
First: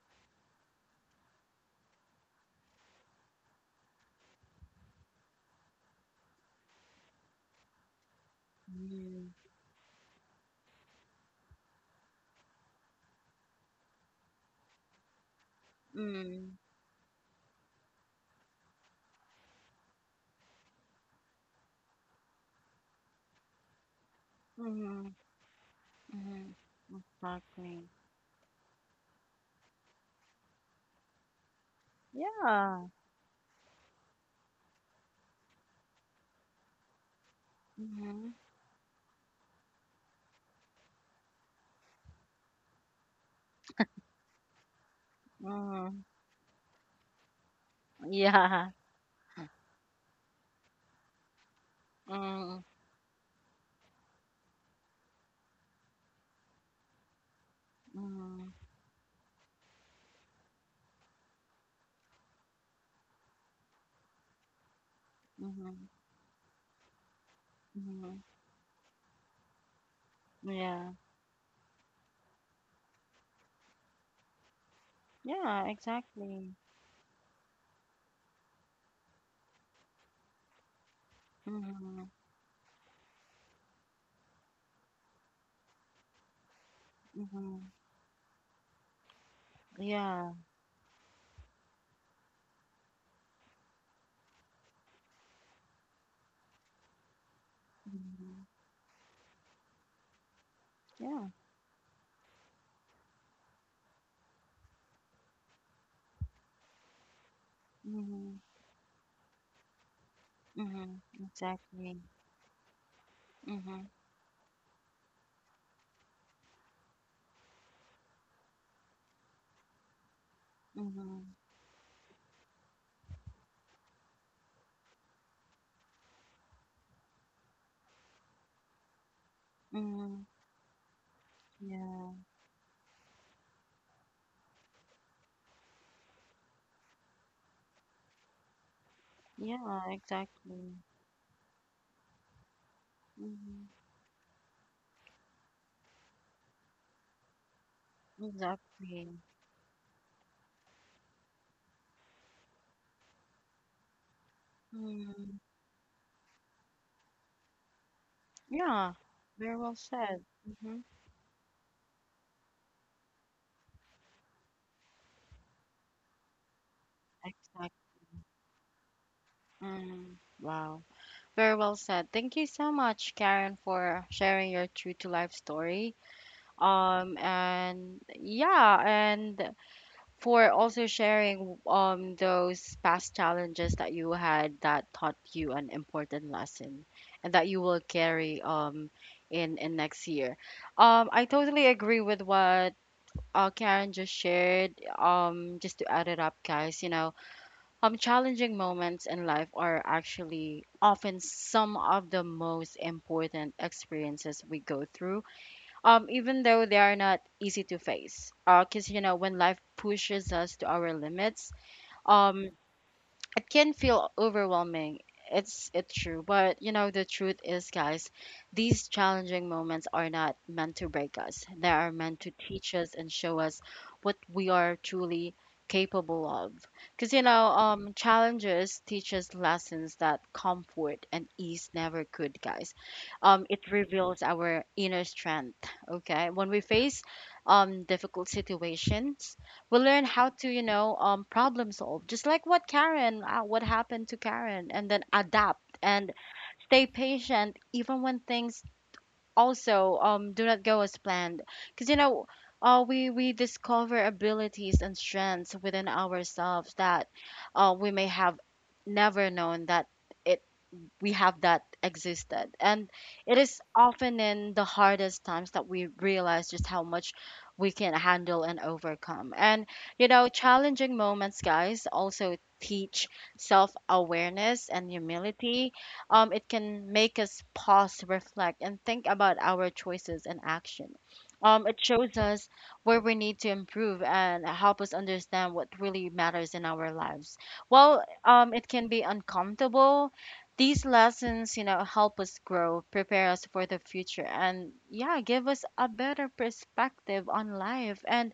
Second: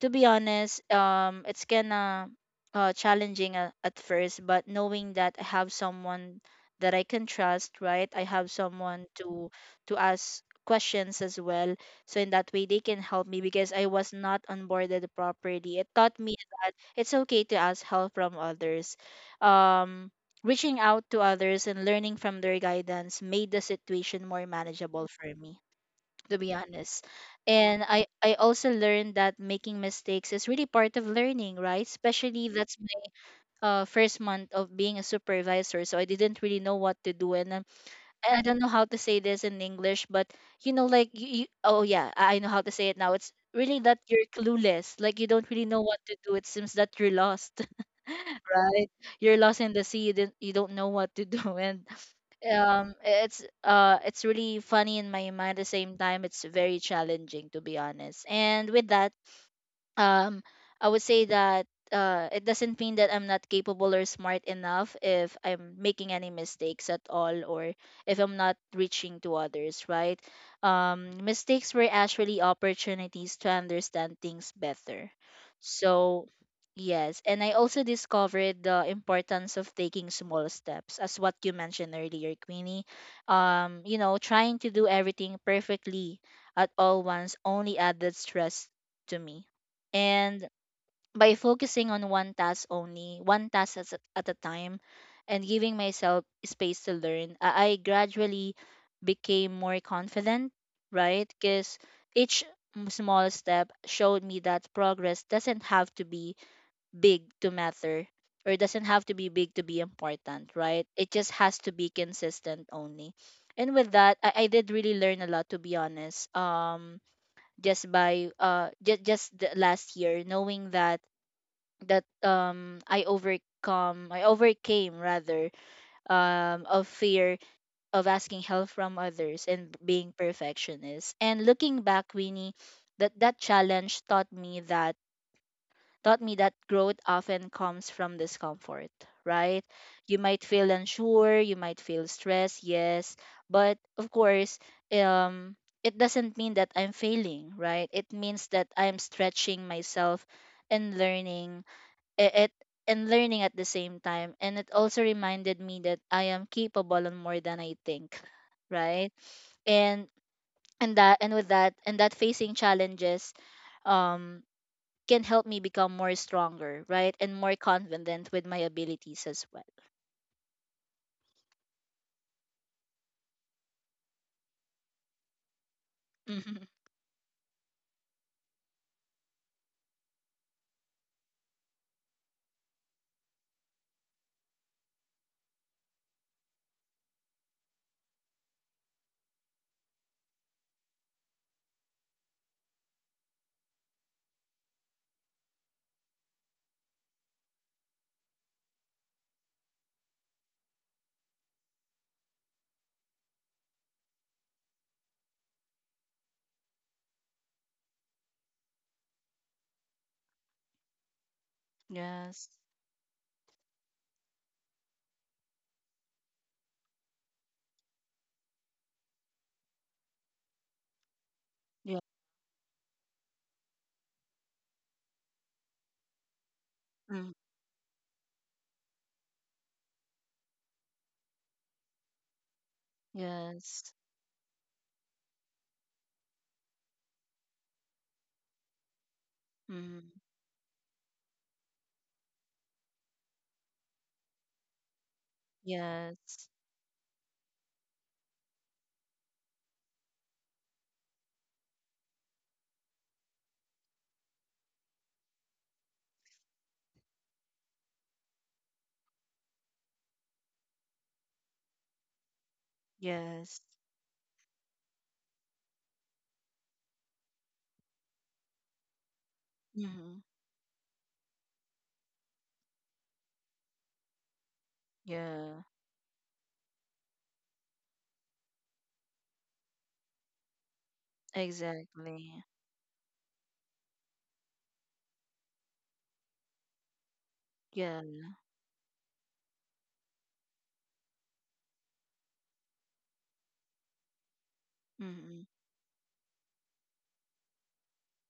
Speaker 2: To be honest, it's kinda, challenging at first, but knowing that I have someone that I can trust, right? I have someone
Speaker 1: Mm,
Speaker 2: to ask questions as well, so in that way they can help me, because I was not onboarded properly. It taught me
Speaker 1: mm,
Speaker 2: that it's okay to ask help from others. Um, Reaching out to others and learning from their guidance made the situation more manageable
Speaker 1: mhm,
Speaker 2: for me, to
Speaker 1: mhm.
Speaker 2: be honest. And
Speaker 1: Exactly.
Speaker 2: I also learned that making mistakes is really part of learning, right? Especially that's
Speaker 1: Yeah.
Speaker 2: my first month of being a supervisor. So I didn't really know what to do. And
Speaker 1: Mhm,
Speaker 2: I don't know how to say this in English, but like, oh yeah, I know how to say it now. It's really that you're clueless. Like, you don't really know what
Speaker 1: mhm.
Speaker 2: to do. It seems that you're lost. [LAUGHS]
Speaker 1: [LAUGHS] Yeah. Mm,
Speaker 2: Right, you're lost in the sea, you don't know what to do. [LAUGHS] And it's really funny in my mind. At the same time, it's very challenging, to be honest. And with that, um I would say that it doesn't mean that I'm not capable or smart enough if
Speaker 1: mhm,
Speaker 2: I'm
Speaker 1: mhm,
Speaker 2: making any mistakes at all, or if
Speaker 1: mhm.
Speaker 2: I'm not reaching to others, right?
Speaker 1: Yeah.
Speaker 2: Mistakes were actually opportunities to understand things better.
Speaker 1: Yeah,
Speaker 2: So
Speaker 1: exactly.
Speaker 2: yes. And I also discovered the importance of taking small steps, as what you mentioned
Speaker 1: Mhm,
Speaker 2: earlier, Queenie. Trying to do everything perfectly at all once
Speaker 1: mhm.
Speaker 2: only added stress to me.
Speaker 1: Yeah.
Speaker 2: And by focusing on one task only, one task at a time, and giving myself space to learn, I
Speaker 1: Mhm.
Speaker 2: gradually became more confident,
Speaker 1: Yeah.
Speaker 2: right? Because each small step showed me that progress doesn't have to be big to matter,
Speaker 1: Mhm,
Speaker 2: or doesn't have to be big to be important, right?
Speaker 1: mhm.
Speaker 2: It just has to be
Speaker 1: Exactly.
Speaker 2: consistent only. And
Speaker 1: Mhm,
Speaker 2: with that, I did really learn a lot, to be honest. Just by just just the last year, knowing that
Speaker 1: mhm,
Speaker 2: that I overcome, I overcame rather, of fear of asking help from others and being
Speaker 1: mhm.
Speaker 2: perfectionist. And looking back,
Speaker 1: Yeah.
Speaker 2: Winnie, that challenge taught me that, taught me that growth often comes from discomfort, right?
Speaker 1: Yeah,
Speaker 2: You might feel
Speaker 1: exactly.
Speaker 2: unsure, you might feel stressed, yes,
Speaker 1: Hmm.
Speaker 2: but of course, um, it doesn't mean that I'm failing, right? It means that I'm
Speaker 1: Exactly.
Speaker 2: stretching myself and learning, I- it and learning at the same time. And it also
Speaker 1: Mm.
Speaker 2: reminded me that I am capable and more than I think,
Speaker 1: Yeah,
Speaker 2: right?
Speaker 1: very well
Speaker 2: And
Speaker 1: said. Hmm.
Speaker 2: and that and with that and that facing challenges, um can help me become more stronger, right? And more
Speaker 1: Exactly.
Speaker 2: confident with my abilities as well. [LAUGHS]
Speaker 1: Mm. Wow. Very well said. Thank you so much, Karen, for sharing your true to life story.
Speaker 2: Mhm.
Speaker 1: And yeah, and for also sharing those past challenges that you had that taught you an important lesson and that you will carry in next year. I totally agree with what Karen just shared. Just to add it up, guys, you know, challenging moments in life are actually often some of the most important experiences we go through, even though they are not easy to face. Because, you know, when life pushes us to our limits, um,
Speaker 2: Yes.
Speaker 1: it can feel overwhelming. It's true, but you know the truth is, guys, these challenging moments are not meant to break us. They are
Speaker 2: Yeah.
Speaker 1: meant to teach us and show us what we are truly capable of. Because you know,
Speaker 2: Mm.
Speaker 1: challenges teach us lessons that comfort and ease never could, guys. It
Speaker 2: Yes.
Speaker 1: reveals our inner strength. Okay, when we face difficult situations, we learn
Speaker 2: Mm.
Speaker 1: how to, you know, problem solve, just like what Karen, what happened to Karen, and then adapt and
Speaker 2: Yes.
Speaker 1: stay patient even when things also, do not go as planned. Because you know, we discover abilities and strengths within ourselves that, we may have never known that it we have, that existed. And it is
Speaker 2: Yes.
Speaker 1: often in the hardest times that we realize just how much we can handle and overcome. And, you
Speaker 2: Mm.
Speaker 1: know, challenging moments, guys, also teach self-awareness and
Speaker 2: Yeah.
Speaker 1: humility. It can make us pause, reflect, and think about our choices and action. It shows
Speaker 2: Exactly.
Speaker 1: us where we need to improve and help us understand what really matters in our lives. Well,
Speaker 2: Yeah.
Speaker 1: it can be uncomfortable, these lessons, you know, help us grow, prepare us for the future, and yeah, give
Speaker 2: Mm.
Speaker 1: us a better perspective on life. And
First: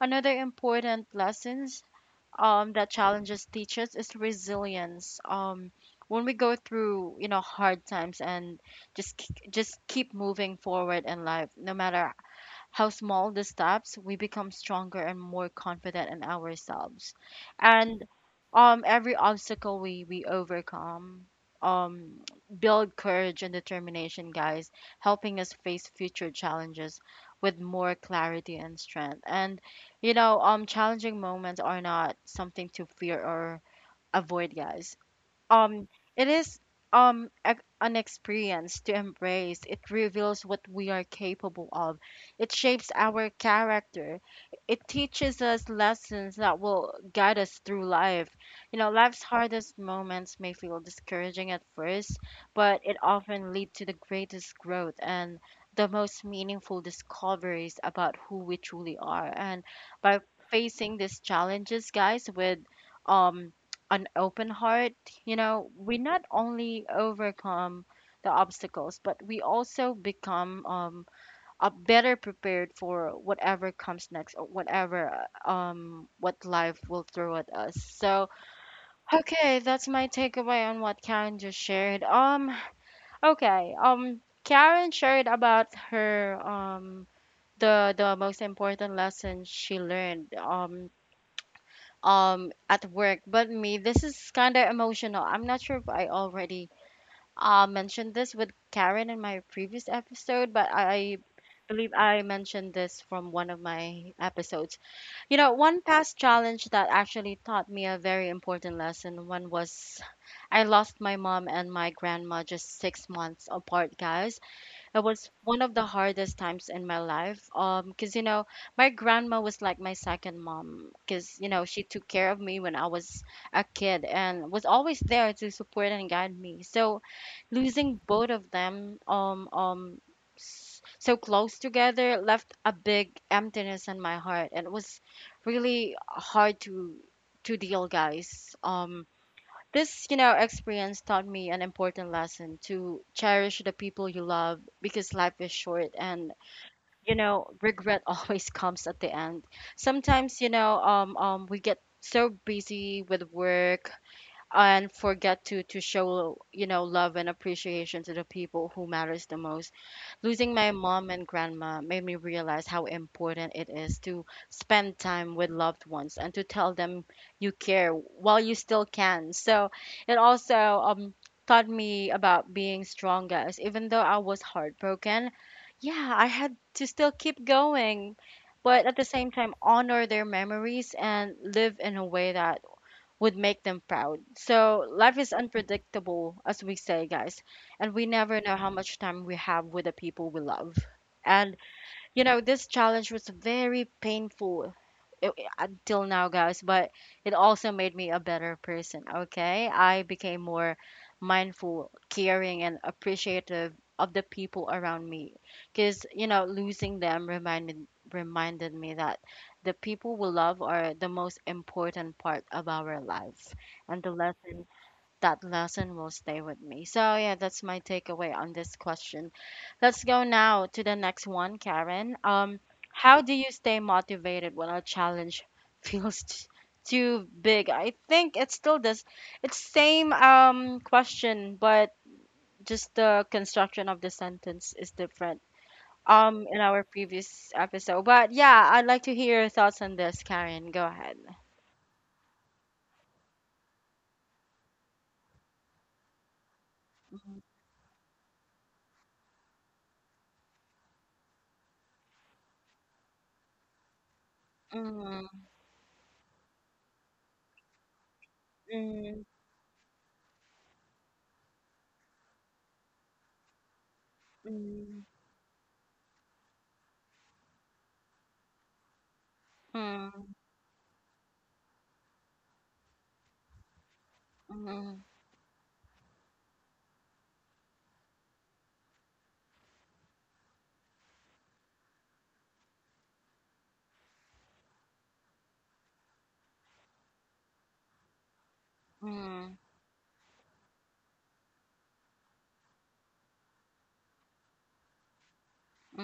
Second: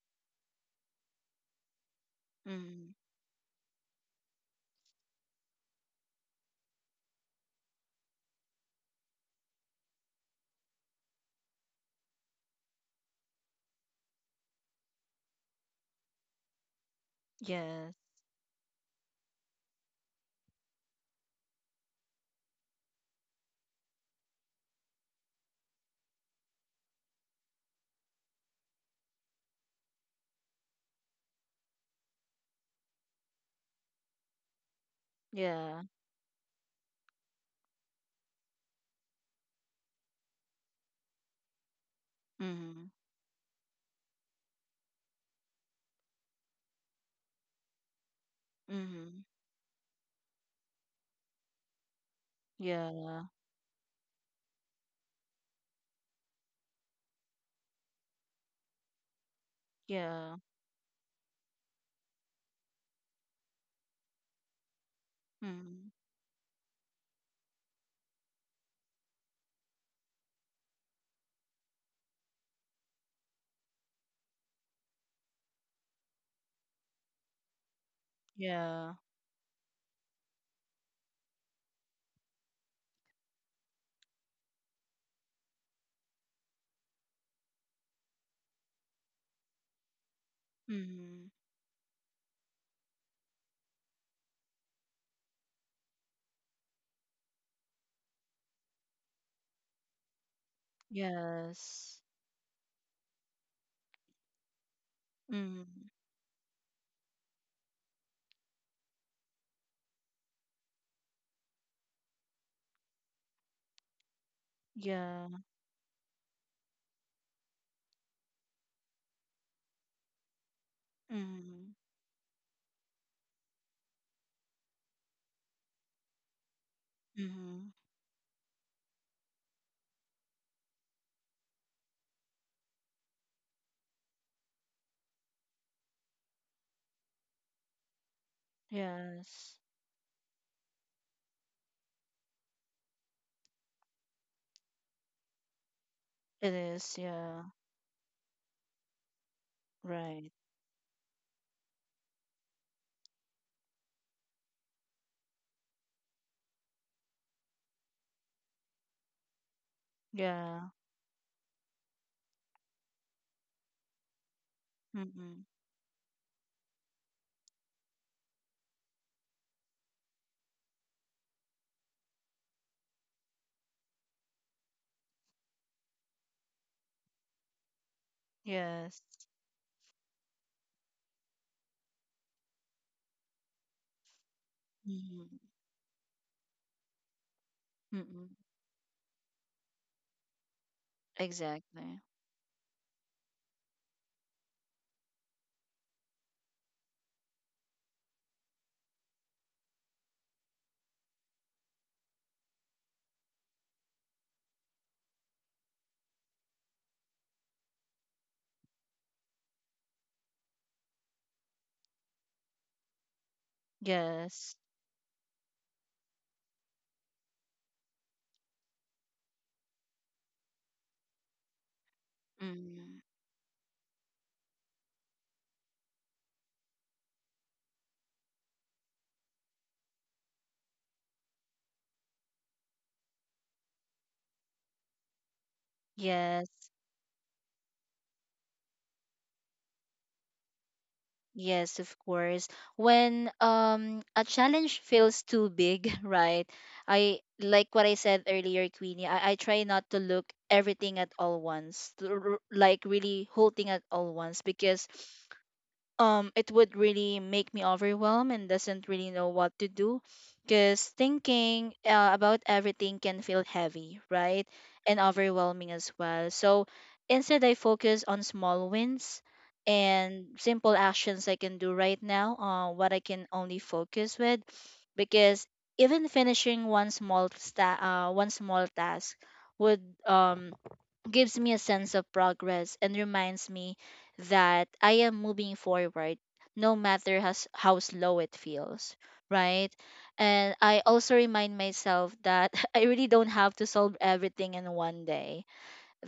Speaker 1: another important lessons, that
Speaker 2: Mm.
Speaker 1: challenges teach us is resilience. When we go through, you know, hard times and just keep moving forward in life, no matter how small the steps, we become stronger and more confident in ourselves.
Speaker 2: Yes.
Speaker 1: And every obstacle we overcome, um, build courage and determination, guys, helping us face future challenges with more clarity and strength. And, you know, challenging moments are not something to fear or avoid, guys.
Speaker 2: Yeah.
Speaker 1: um it is a, an experience to embrace. It reveals what we are capable of. It shapes
Speaker 2: Mm.
Speaker 1: our character. It teaches us lessons that will guide us through life. You know, life's
Speaker 2: Mm.
Speaker 1: hardest moments may feel discouraging at first, but it
Speaker 2: Yeah.
Speaker 1: often leads to the greatest growth and the most meaningful discoveries about who we truly are. And by
Speaker 2: Yeah.
Speaker 1: facing these challenges, guys, with um an open heart, you know,
Speaker 2: Mm.
Speaker 1: we not only overcome the obstacles, but we also become a better prepared for whatever comes next, or whatever, what life will throw at us. So,
Speaker 2: Yeah.
Speaker 1: okay, that's my takeaway on what Karen just shared. Okay, Karen shared about her the most important lesson she learned.
Speaker 2: Mm.
Speaker 1: At work. But me, this is kind of emotional. I'm not sure if I already mentioned this with Karen in my previous episode, but I believe
Speaker 2: Yes.
Speaker 1: I mentioned this from one of my episodes. You know,
Speaker 2: Mm.
Speaker 1: one past challenge that actually taught me a very important lesson. One was, I lost my mom and my grandma just 6 months apart, guys. It was
Speaker 2: Yeah.
Speaker 1: one of the hardest times in my life. 'Cause you know, my grandma was like my second mom. 'Cause you know,
Speaker 2: Mm.
Speaker 1: she took care of me when I was a kid and was always there to support and guide me. So,
Speaker 2: Mm.
Speaker 1: losing both of them, so close together left a big emptiness in my heart, and it was really hard to deal, guys.
Speaker 2: Yes.
Speaker 1: This, you know, experience taught me an important lesson to cherish the people you love, because life is short. And,
Speaker 2: It is,
Speaker 1: you
Speaker 2: yeah.
Speaker 1: know, regret [LAUGHS] always comes at the end.
Speaker 2: Right.
Speaker 1: Sometimes, you know, we get so busy with work, and forget to show, you know, love and appreciation to the people who matters the most. Losing my
Speaker 2: Yeah.
Speaker 1: mom and grandma made me realize how important it is to spend time
Speaker 2: Mm-mm.
Speaker 1: with loved ones and to tell them you care while you still can. So it also taught me about being strong, guys. Even though I was heartbroken, yeah, I had to still keep going, but at
Speaker 2: Yes.
Speaker 1: the same time honor their memories and live in a way that would make them proud. So life
Speaker 2: Mm-mm.
Speaker 1: is unpredictable, as we say, guys, and we
Speaker 2: Mm-mm.
Speaker 1: never know how much time we have with the people we love. And
Speaker 2: Exactly.
Speaker 1: you know, this challenge was very painful i- until now, guys, but it also made me a better person, okay? I became more mindful, caring, and appreciative of the people around me. Because, you know, losing them reminded me that the people we love are the most important part of our life. And the
Speaker 2: Yes.
Speaker 1: lesson that lesson will stay with me. So, yeah, that's my takeaway on this question. Let's go now to the next one, Karen.
Speaker 2: Mm.
Speaker 1: How do you stay motivated when a challenge [LAUGHS] feels too big? I think it's still this, it's same question, but just the construction of the sentence is different.
Speaker 2: Yes.
Speaker 1: In our previous episode, but yeah, I'd like to hear your thoughts on this, Karen. Go ahead.
Speaker 2: Yes, of course. When a challenge feels too big, [LAUGHS] right? I
Speaker 1: Mhm.
Speaker 2: like what I said earlier, Queenie. I try not to look everything at all once, to like really whole thing at all once, because
Speaker 1: Mm,
Speaker 2: it would really make me overwhelmed and doesn't really
Speaker 1: mm,
Speaker 2: know what to do because thinking about everything can feel heavy, right? And
Speaker 1: mm,
Speaker 2: overwhelming as well, so instead I focus on small wins and
Speaker 1: mm,
Speaker 2: simple actions I can do right now. What I can only focus with,
Speaker 1: mm.
Speaker 2: because even finishing one small task would um gives me a sense of progress and reminds me that I am moving forward no matter how slow it feels,
Speaker 1: Mm,
Speaker 2: right? And I also remind myself that [LAUGHS] I really don't have to solve everything in one day.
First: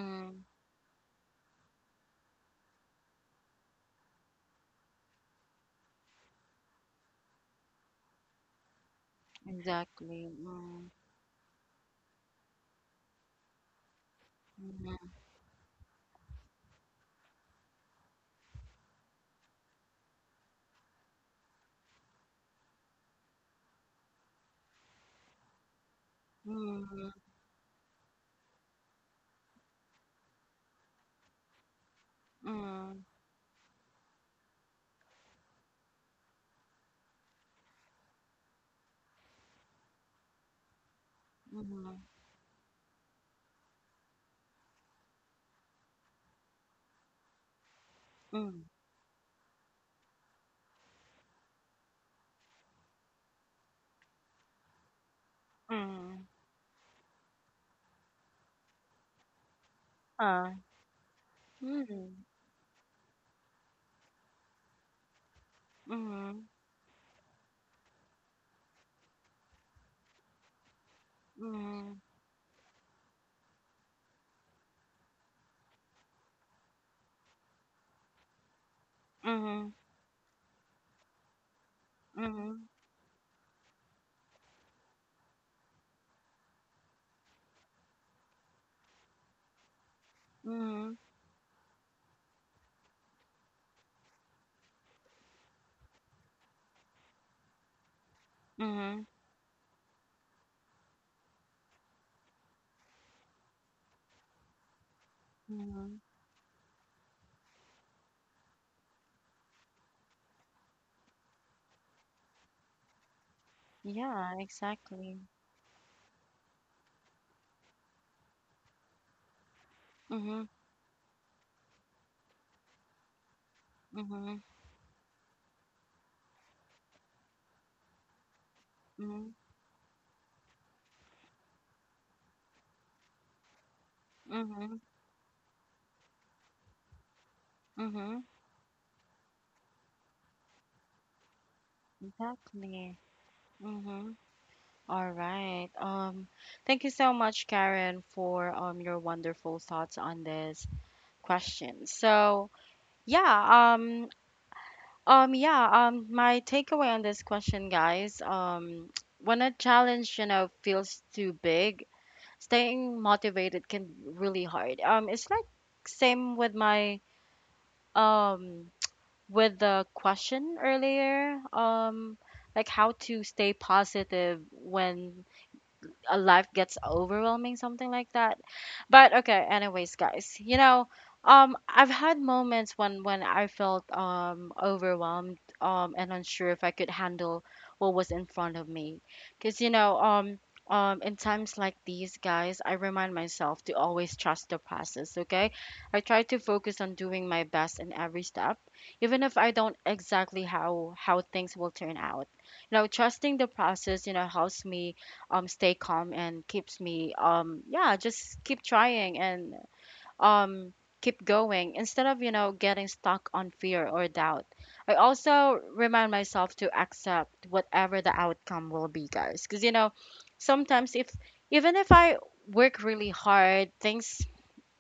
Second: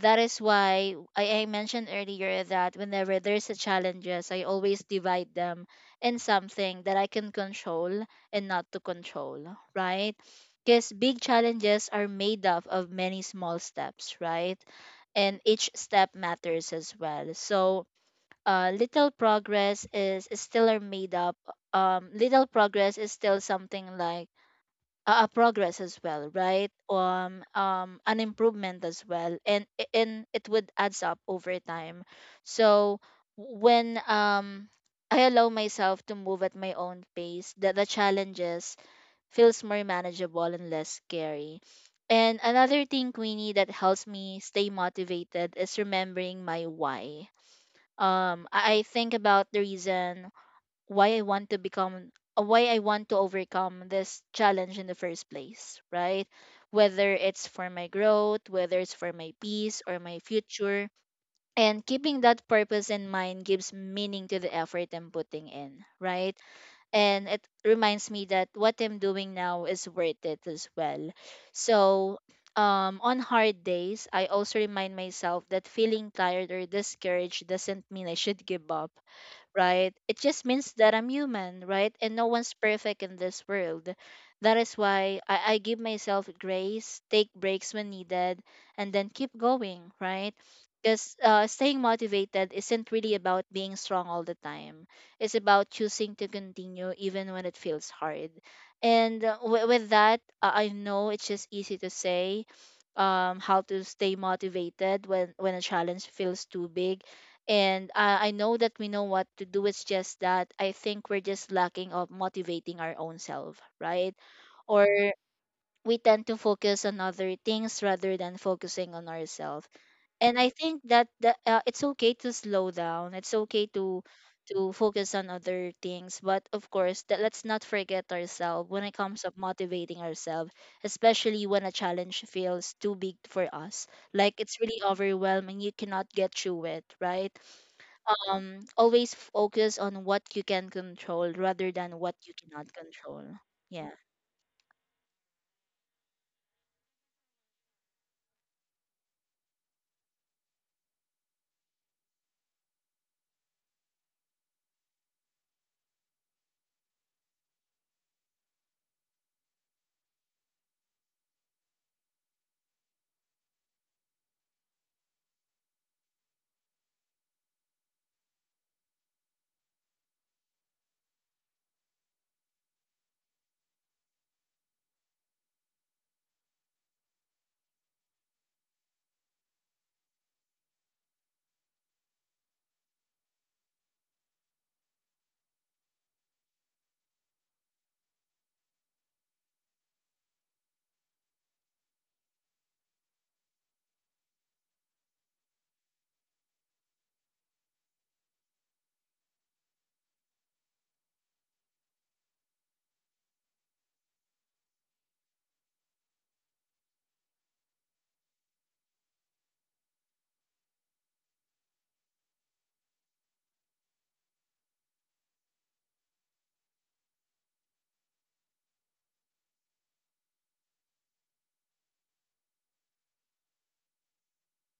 Speaker 2: That is why I mentioned earlier that whenever there's a challenges, I always divide them in something that I can control and not to control, right?
Speaker 1: exactly. Mm,
Speaker 2: Because big challenges are made up of many small steps, right?
Speaker 1: mm,
Speaker 2: And each step matters as well. So little progress is still are made up. Little progress is still something like a progress as well, right?
Speaker 1: mm,
Speaker 2: An improvement as well, and it would adds up over time. So
Speaker 1: mm,
Speaker 2: when I allow myself to move at my own pace, the challenges feels more manageable and less scary.
Speaker 1: mm,
Speaker 2: And another thing, Queenie, that helps me stay motivated is remembering my why.
Speaker 1: mm,
Speaker 2: I think about the reason why I want to become why I want to overcome this challenge in the first place,
Speaker 1: mm,
Speaker 2: right? Whether it's for my growth, whether it's for my peace or my
Speaker 1: ah,
Speaker 2: future. And keeping
Speaker 1: mm,
Speaker 2: that purpose in mind gives meaning to the effort I'm putting in, right?
Speaker 1: mm,
Speaker 2: And it reminds me that what I'm doing now is worth it as well.
Speaker 1: mm,
Speaker 2: So, on hard days, I also remind myself that feeling tired or discouraged doesn't mean I should give up,
Speaker 1: mhm,
Speaker 2: right? It just means that I'm human, right? And no one's
Speaker 1: mhm,
Speaker 2: perfect in this world. That is why I give myself grace, take breaks when needed, and then keep going, right?
Speaker 1: mhm,
Speaker 2: Because staying motivated isn't really about being strong all the time. It's about choosing to continue even when it feels hard.
Speaker 1: mhm,
Speaker 2: And with that, I know it's just easy to say how to stay motivated when a
Speaker 1: mhm.
Speaker 2: challenge feels too big. And I know that we know what to do. It's just that I think we're just lacking of motivating our own self, right?
Speaker 1: Yeah,
Speaker 2: Or
Speaker 1: exactly.
Speaker 2: we tend to focus on other things rather than focusing on ourselves. And
Speaker 1: Mm-hmm,
Speaker 2: I think that it's okay to slow down, it's okay
Speaker 1: mm-hmm,
Speaker 2: to focus on other things, but of course that let's not forget ourselves when it comes
Speaker 1: mm-hmm,
Speaker 2: to motivating ourselves, especially when a challenge feels too big for us, like it's
Speaker 1: mm-hmm,
Speaker 2: really overwhelming, you cannot get through it, right?
Speaker 1: mm-hmm,
Speaker 2: Always focus on what you can control rather than what you cannot
Speaker 1: exactly.
Speaker 2: control. Yeah.
Speaker 1: Mm-hmm. All right. Thank you so much, Karen, for your wonderful thoughts on this question. So, Yeah, um, yeah, my takeaway on this question, guys, [TSK] when a challenge, you know, feels too big, staying motivated can be really hard. It's like same with my, um, with the question earlier, like how to stay positive when life gets overwhelming, something like that. But okay, anyways, guys, you know, I've had moments when I felt overwhelmed and unsure if I could handle what was in front of me, because you know. In times like these, guys, I remind myself to always trust the process, okay? I try to focus on doing my best in every step, even if I don't exactly how things will turn out, you know, trusting the process, you know, helps me stay calm and keeps me yeah, just keep trying and um keep going, instead of, you know, getting stuck on fear or doubt. I also remind myself to accept whatever the outcome will be, guys, because you know, sometimes if even if I work really hard, things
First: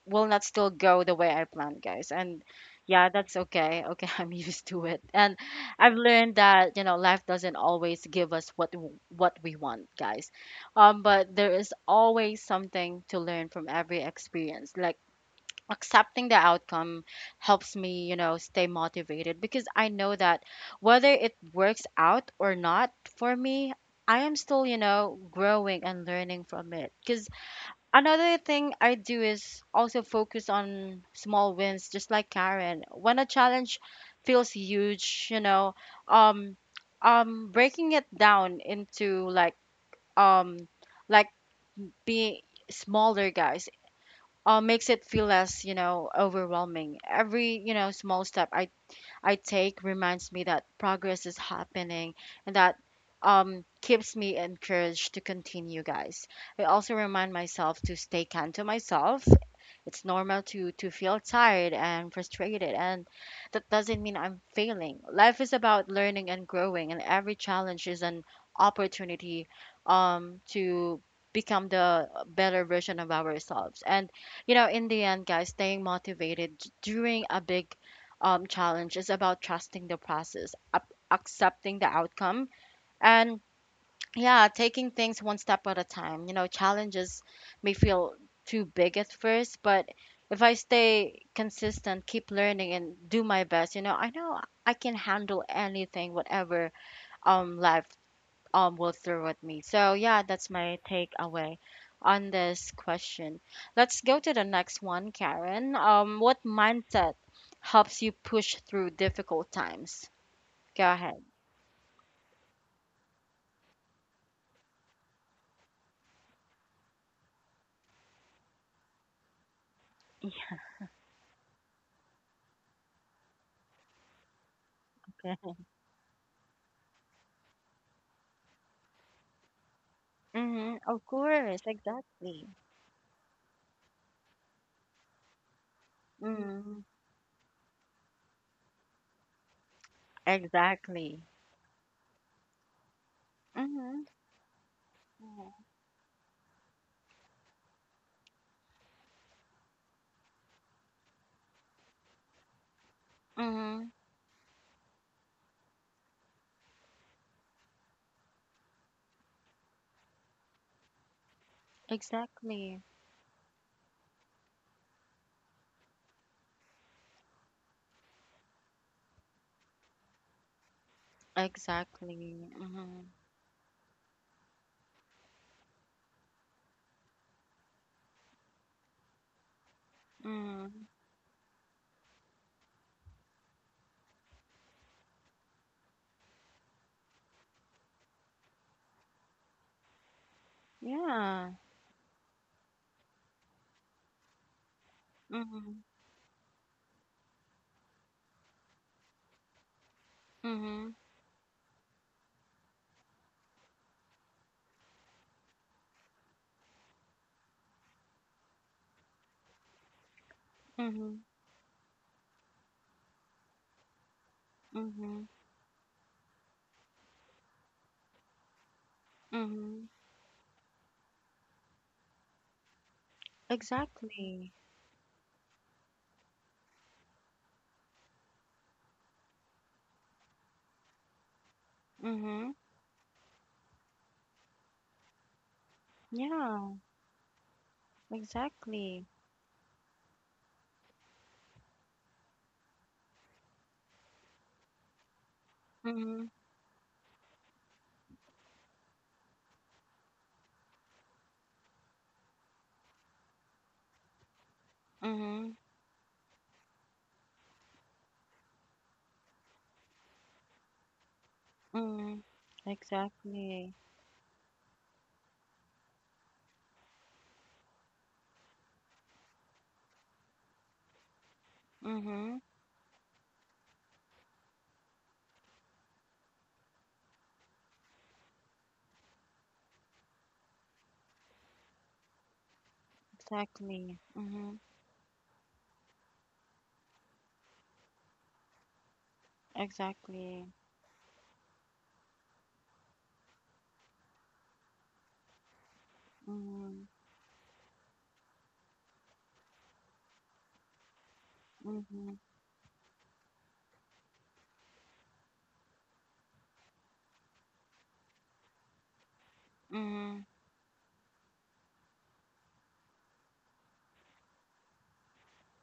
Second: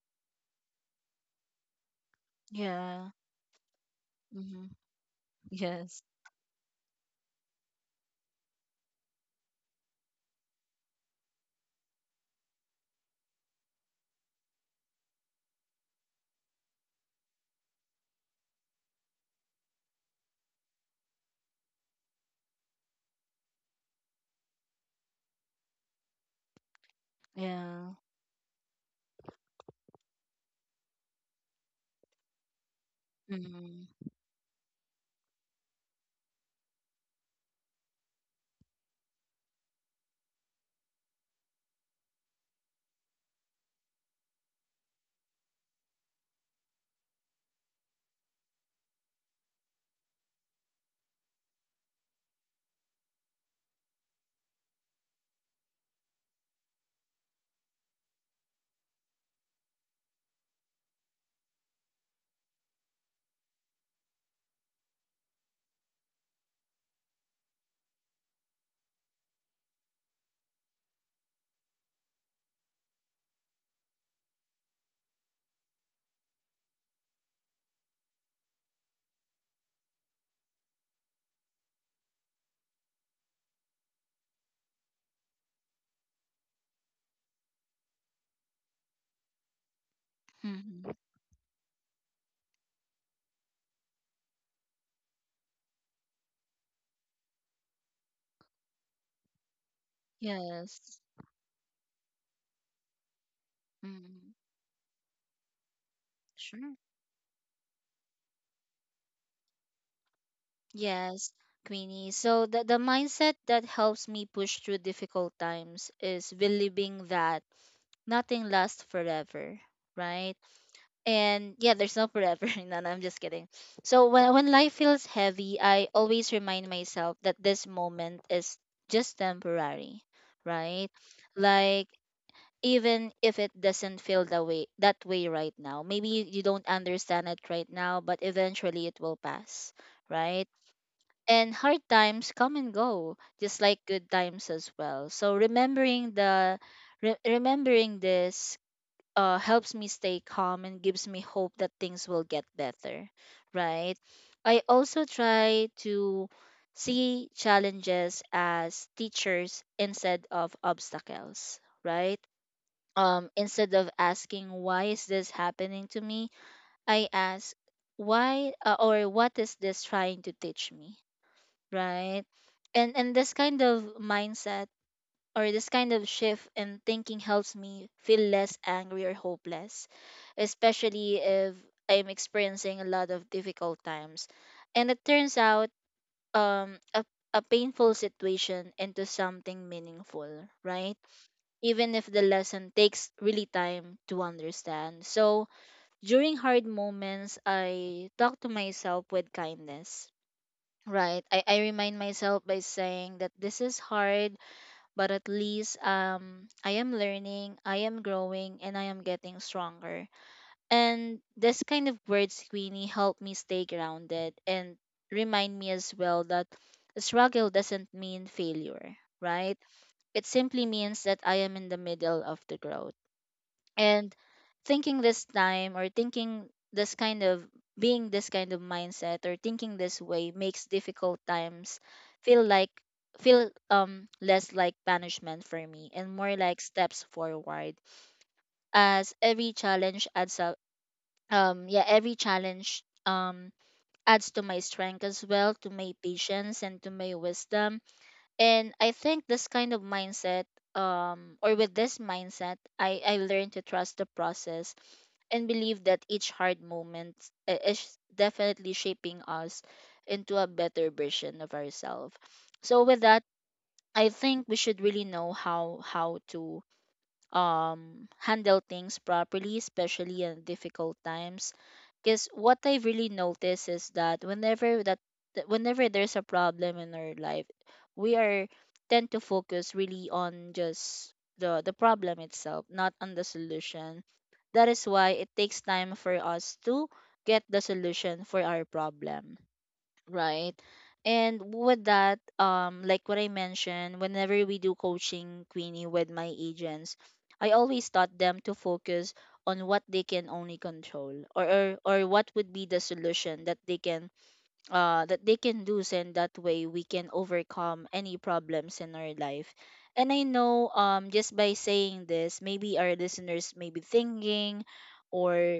Speaker 1: will not still go the way I planned, guys. And yeah,
Speaker 2: Yeah.
Speaker 1: that's okay. Okay, [LAUGHS] I'm
Speaker 2: Mm-hmm.
Speaker 1: used to it. And I've
Speaker 2: Yes.
Speaker 1: learned that, you know, life doesn't always give us what what we want, guys. But there is always something to learn from every experience. Like accepting the outcome helps me, you know, stay motivated because I know that whether it works out or not for me, I am still, you know, growing and learning from it. Because
Speaker 2: Yeah.
Speaker 1: another thing I do is also focus on small wins, just like Karen. When a challenge
Speaker 2: Mm-hmm.
Speaker 1: feels huge, you know, um, breaking it down into, um, like being smaller, guys, makes it feel less, you know, overwhelming. Every, you know, small step I take reminds me that progress is happening, and that keeps me encouraged to continue, guys. I also remind myself to stay kind to myself. It's normal to feel tired and frustrated, and that doesn't mean I'm failing. Life is about learning and growing, and every challenge is an opportunity to become the better version of ourselves. And you know, in the end, guys, staying motivated during a big challenge is about trusting the process, up, accepting the outcome, and yeah, taking things one step at a time. You know, challenges may feel too big at first, but if I
Speaker 2: Hmm.
Speaker 1: stay consistent, keep learning, and do my best, you know I can handle anything, whatever life will throw at me. So yeah, that's my
Speaker 2: Yes.
Speaker 1: takeaway on this question. Let's go
Speaker 2: Mm-hmm.
Speaker 1: to the next one, Karen. What
Speaker 2: Sure.
Speaker 1: mindset helps you push through difficult times? Go ahead.
Speaker 2: Yes, Queenie. So the mindset that helps me push through difficult times is believing that nothing lasts forever, right?
Speaker 1: Yeah.
Speaker 2: And yeah, there's no forever. [LAUGHS] No, no, I'm just kidding. So when life feels heavy, I always remind myself that this moment is just temporary,
Speaker 1: Mm-hmm.
Speaker 2: right?
Speaker 1: Of course,
Speaker 2: Like
Speaker 1: exactly.
Speaker 2: even if it doesn't feel that way right now. Maybe you you don't
Speaker 1: Mm-hmm.
Speaker 2: understand it right now, but eventually it will pass, right?
Speaker 1: Exactly.
Speaker 2: And hard times come and go, just like
Speaker 1: Mm-hmm.
Speaker 2: good times as well. So remembering the remembering this helps me stay calm and gives me hope that things will get better,
Speaker 1: Mm-hmm.
Speaker 2: right? I also try to see challenges as teachers instead of obstacles, right?
Speaker 1: Exactly.
Speaker 2: Instead of asking why is this happening to me, I ask why or what is this trying to teach me, right?
Speaker 1: Exactly. Mm-hmm.
Speaker 2: And this kind of mindset or this kind of shift in thinking helps me feel less angry or hopeless,
Speaker 1: Mm-hmm.
Speaker 2: especially if I'm experiencing a lot of difficult times. And it turns out um, a, a painful situation into something meaningful, right?
Speaker 1: Yeah.
Speaker 2: Even if the lesson takes really time to understand. So
Speaker 1: Mm-hmm.
Speaker 2: during hard moments, I talk to myself with kindness.
Speaker 1: Mm-hmm.
Speaker 2: Right. I remind myself by saying that this is hard, but at least I am learning, I am growing, and I am getting stronger.
Speaker 1: Mm-hmm.
Speaker 2: And this kind of word, Queenie, helped me stay grounded and
Speaker 1: Mm-hmm.
Speaker 2: remind me as well that struggle doesn't mean failure, right?
Speaker 1: Mm-hmm.
Speaker 2: It simply means that I am in the middle of the growth and
Speaker 1: Exactly.
Speaker 2: thinking this time or thinking this kind of being this kind of mindset or thinking this way makes difficult times feel
Speaker 1: Mm-hmm.
Speaker 2: like feel less like punishment for me and more like
Speaker 1: Yeah,
Speaker 2: steps forward
Speaker 1: exactly.
Speaker 2: as every challenge adds up. Yeah, every challenge adds to my strength as well, to my
Speaker 1: Mm-hmm.
Speaker 2: patience and to my wisdom. And I think this kind of mindset, or with this mindset, I learned to trust the process
Speaker 1: Mm-hmm.
Speaker 2: and believe that each hard moment is definitely shaping us into a better version of ourselves.
Speaker 1: Mm-hmm.
Speaker 2: So with that,
Speaker 1: Exactly.
Speaker 2: I think we should really know how to handle things properly, especially in difficult times. Because
Speaker 1: Mm-hmm.
Speaker 2: what I really notice is that whenever that that whenever there's a problem in our life, we are tend to focus really on just the problem itself, not on the
Speaker 1: Exactly.
Speaker 2: solution.
Speaker 1: Mm-hmm.
Speaker 2: That is why it takes time for us to get the solution for our problem.
Speaker 1: Exactly.
Speaker 2: Right. And with that, like what I mentioned, whenever we do coaching, Queenie, with my
Speaker 1: Mm-hmm.
Speaker 2: agents, I always taught them to focus on what they can only control, or
Speaker 1: Mm-hmm.
Speaker 2: what would be the solution that they can do. So in that way, we can overcome any problems in our life. And
Speaker 1: Mm-hmm.
Speaker 2: I know just by saying this, maybe our listeners may be thinking or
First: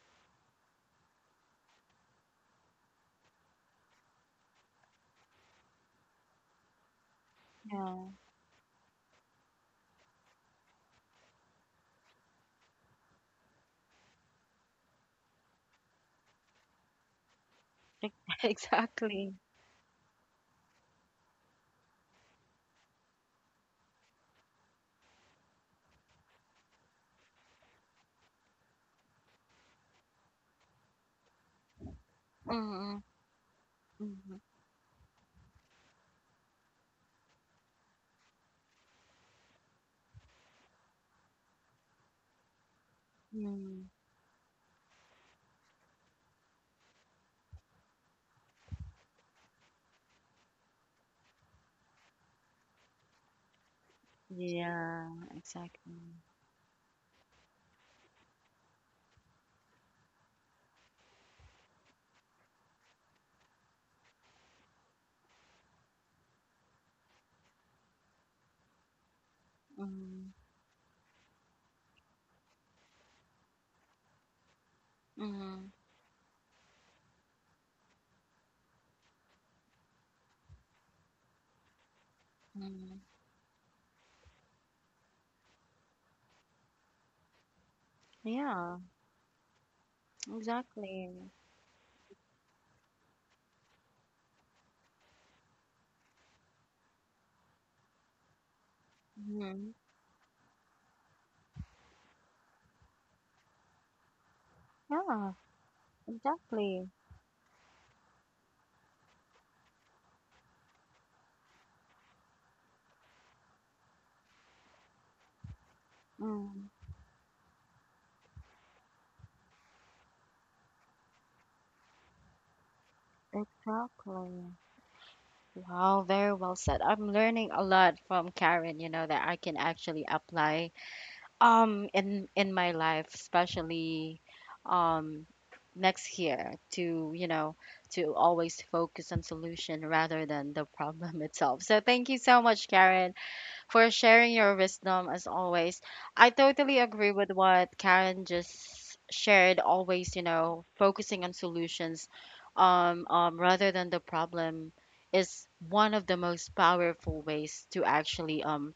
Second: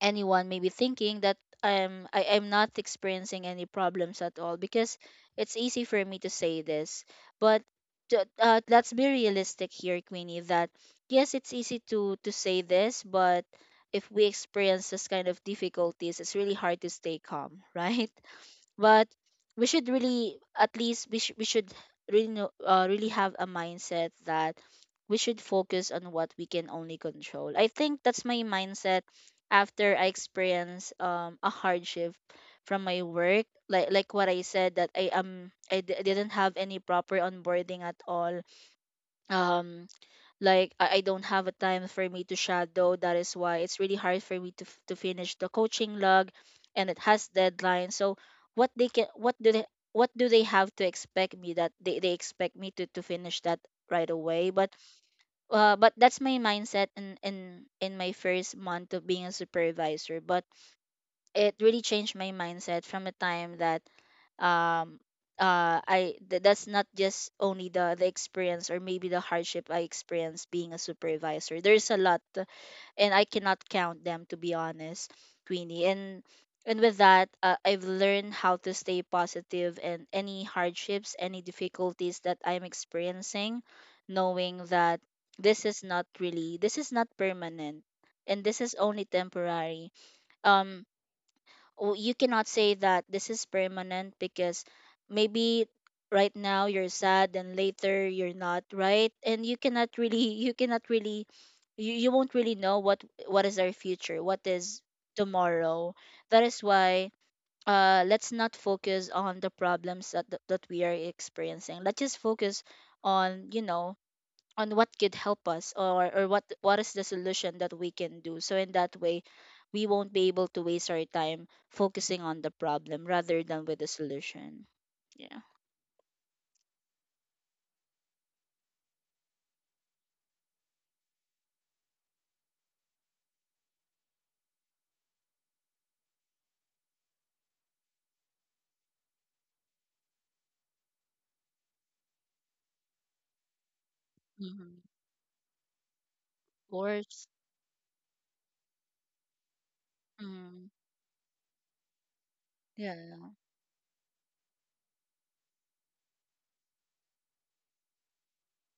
Speaker 2: anyone may be thinking that I'm not experiencing any problems at all because it's easy for me to say this, but
Speaker 1: Yeah.
Speaker 2: let's be realistic here, Queenie. That yes, it's easy to say this, but if we experience this kind of difficulties, it's really hard to stay calm, [LAUGHS] right?
Speaker 1: [LAUGHS]
Speaker 2: But
Speaker 1: Exactly.
Speaker 2: we should really at least we should really know, really have a mindset that we should focus on what we can only control. I think that's my mindset after I experience a hardship from
Speaker 1: Mm-hmm.
Speaker 2: my work, like what
Speaker 1: Mm-hmm.
Speaker 2: I said that I didn't have any proper onboarding at all. um like I don't have a time for me to shadow. That is why it's
Speaker 1: Mm-hmm.
Speaker 2: really hard for me to to finish the coaching log, and it has deadlines. So what they can what do they have to expect me that they expect me to finish that right away,
Speaker 1: Yeah,
Speaker 2: but
Speaker 1: exactly.
Speaker 2: that's my mindset in my first month of being a supervisor. But it really changed my mindset from a time that um that's not just only the experience or maybe the hardship I
Speaker 1: Mm-hmm.
Speaker 2: experienced being a supervisor. There's a lot, and I cannot count them, to be honest,
Speaker 1: Mm-hmm.
Speaker 2: Queenie. And with that, I've learned how to stay positive and any hardships, any difficulties that I'm
Speaker 1: Mm-hmm.
Speaker 2: experiencing, knowing that this is not permanent and this is
Speaker 1: Yeah,
Speaker 2: only temporary. Um,
Speaker 1: exactly.
Speaker 2: oh, you cannot say that this is permanent because maybe right now you're sad and later you're not, right? And you
Speaker 1: Mm-hmm.
Speaker 2: cannot really [LAUGHS] you cannot really you won't really know what is our future, what is
Speaker 1: Yeah,
Speaker 2: tomorrow. That is
Speaker 1: exactly.
Speaker 2: why let's not focus on the problems that we are experiencing. Let's just focus on, you know, on what could help us, or
Speaker 1: Mm-hmm.
Speaker 2: what is the solution that we can do. So in that way, we won't be able to waste our time focusing on the problem rather than with the
Speaker 1: Exactly.
Speaker 2: solution. Yeah.
Speaker 1: Wow, very well said. I'm learning a lot from Karen, you know, that I can actually apply in my life, especially um next year, to, you know, to always focus on solution rather than the problem [LAUGHS] itself. So thank you so much, Karen, for sharing your
Speaker 2: Mm-hmm.
Speaker 1: wisdom as always. I
Speaker 2: Of
Speaker 1: totally agree
Speaker 2: course.
Speaker 1: with what Karen just shared, always, you
Speaker 2: Mm-hmm.
Speaker 1: know, focusing on solutions,
Speaker 2: Yeah.
Speaker 1: rather than the problem, is one of the most powerful ways to actually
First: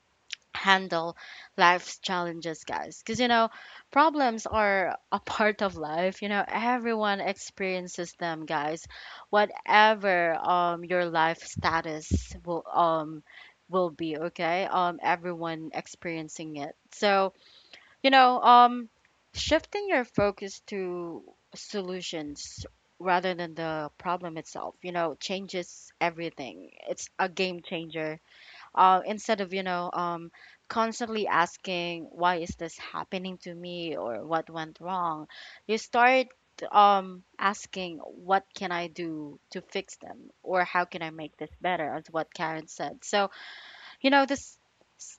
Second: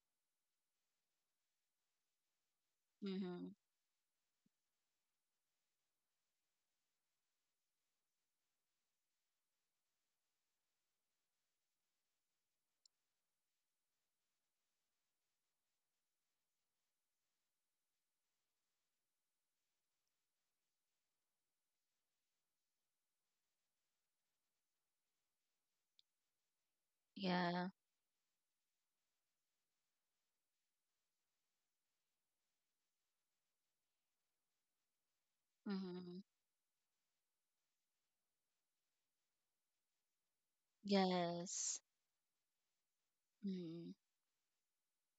Speaker 1: handle life's challenges, guys. Because, you know,
Speaker 2: Mm-hmm.
Speaker 1: problems are a [LAUGHS] part of life. You know, everyone experiences them, guys. Whatever your life status will be, okay? Everyone experiencing it. So, you know, shifting your focus to solutions rather than the problem itself, you know, changes everything. It's a game
Speaker 2: Yeah.
Speaker 1: changer. Instead of, you know, constantly asking why is this happening to me or what went wrong, you
Speaker 2: Mm-hmm.
Speaker 1: start asking what can I do to fix them or how can I make this
Speaker 2: Yes.
Speaker 1: better, as what Karen said. So,
Speaker 2: Mm-hmm.
Speaker 1: you know, this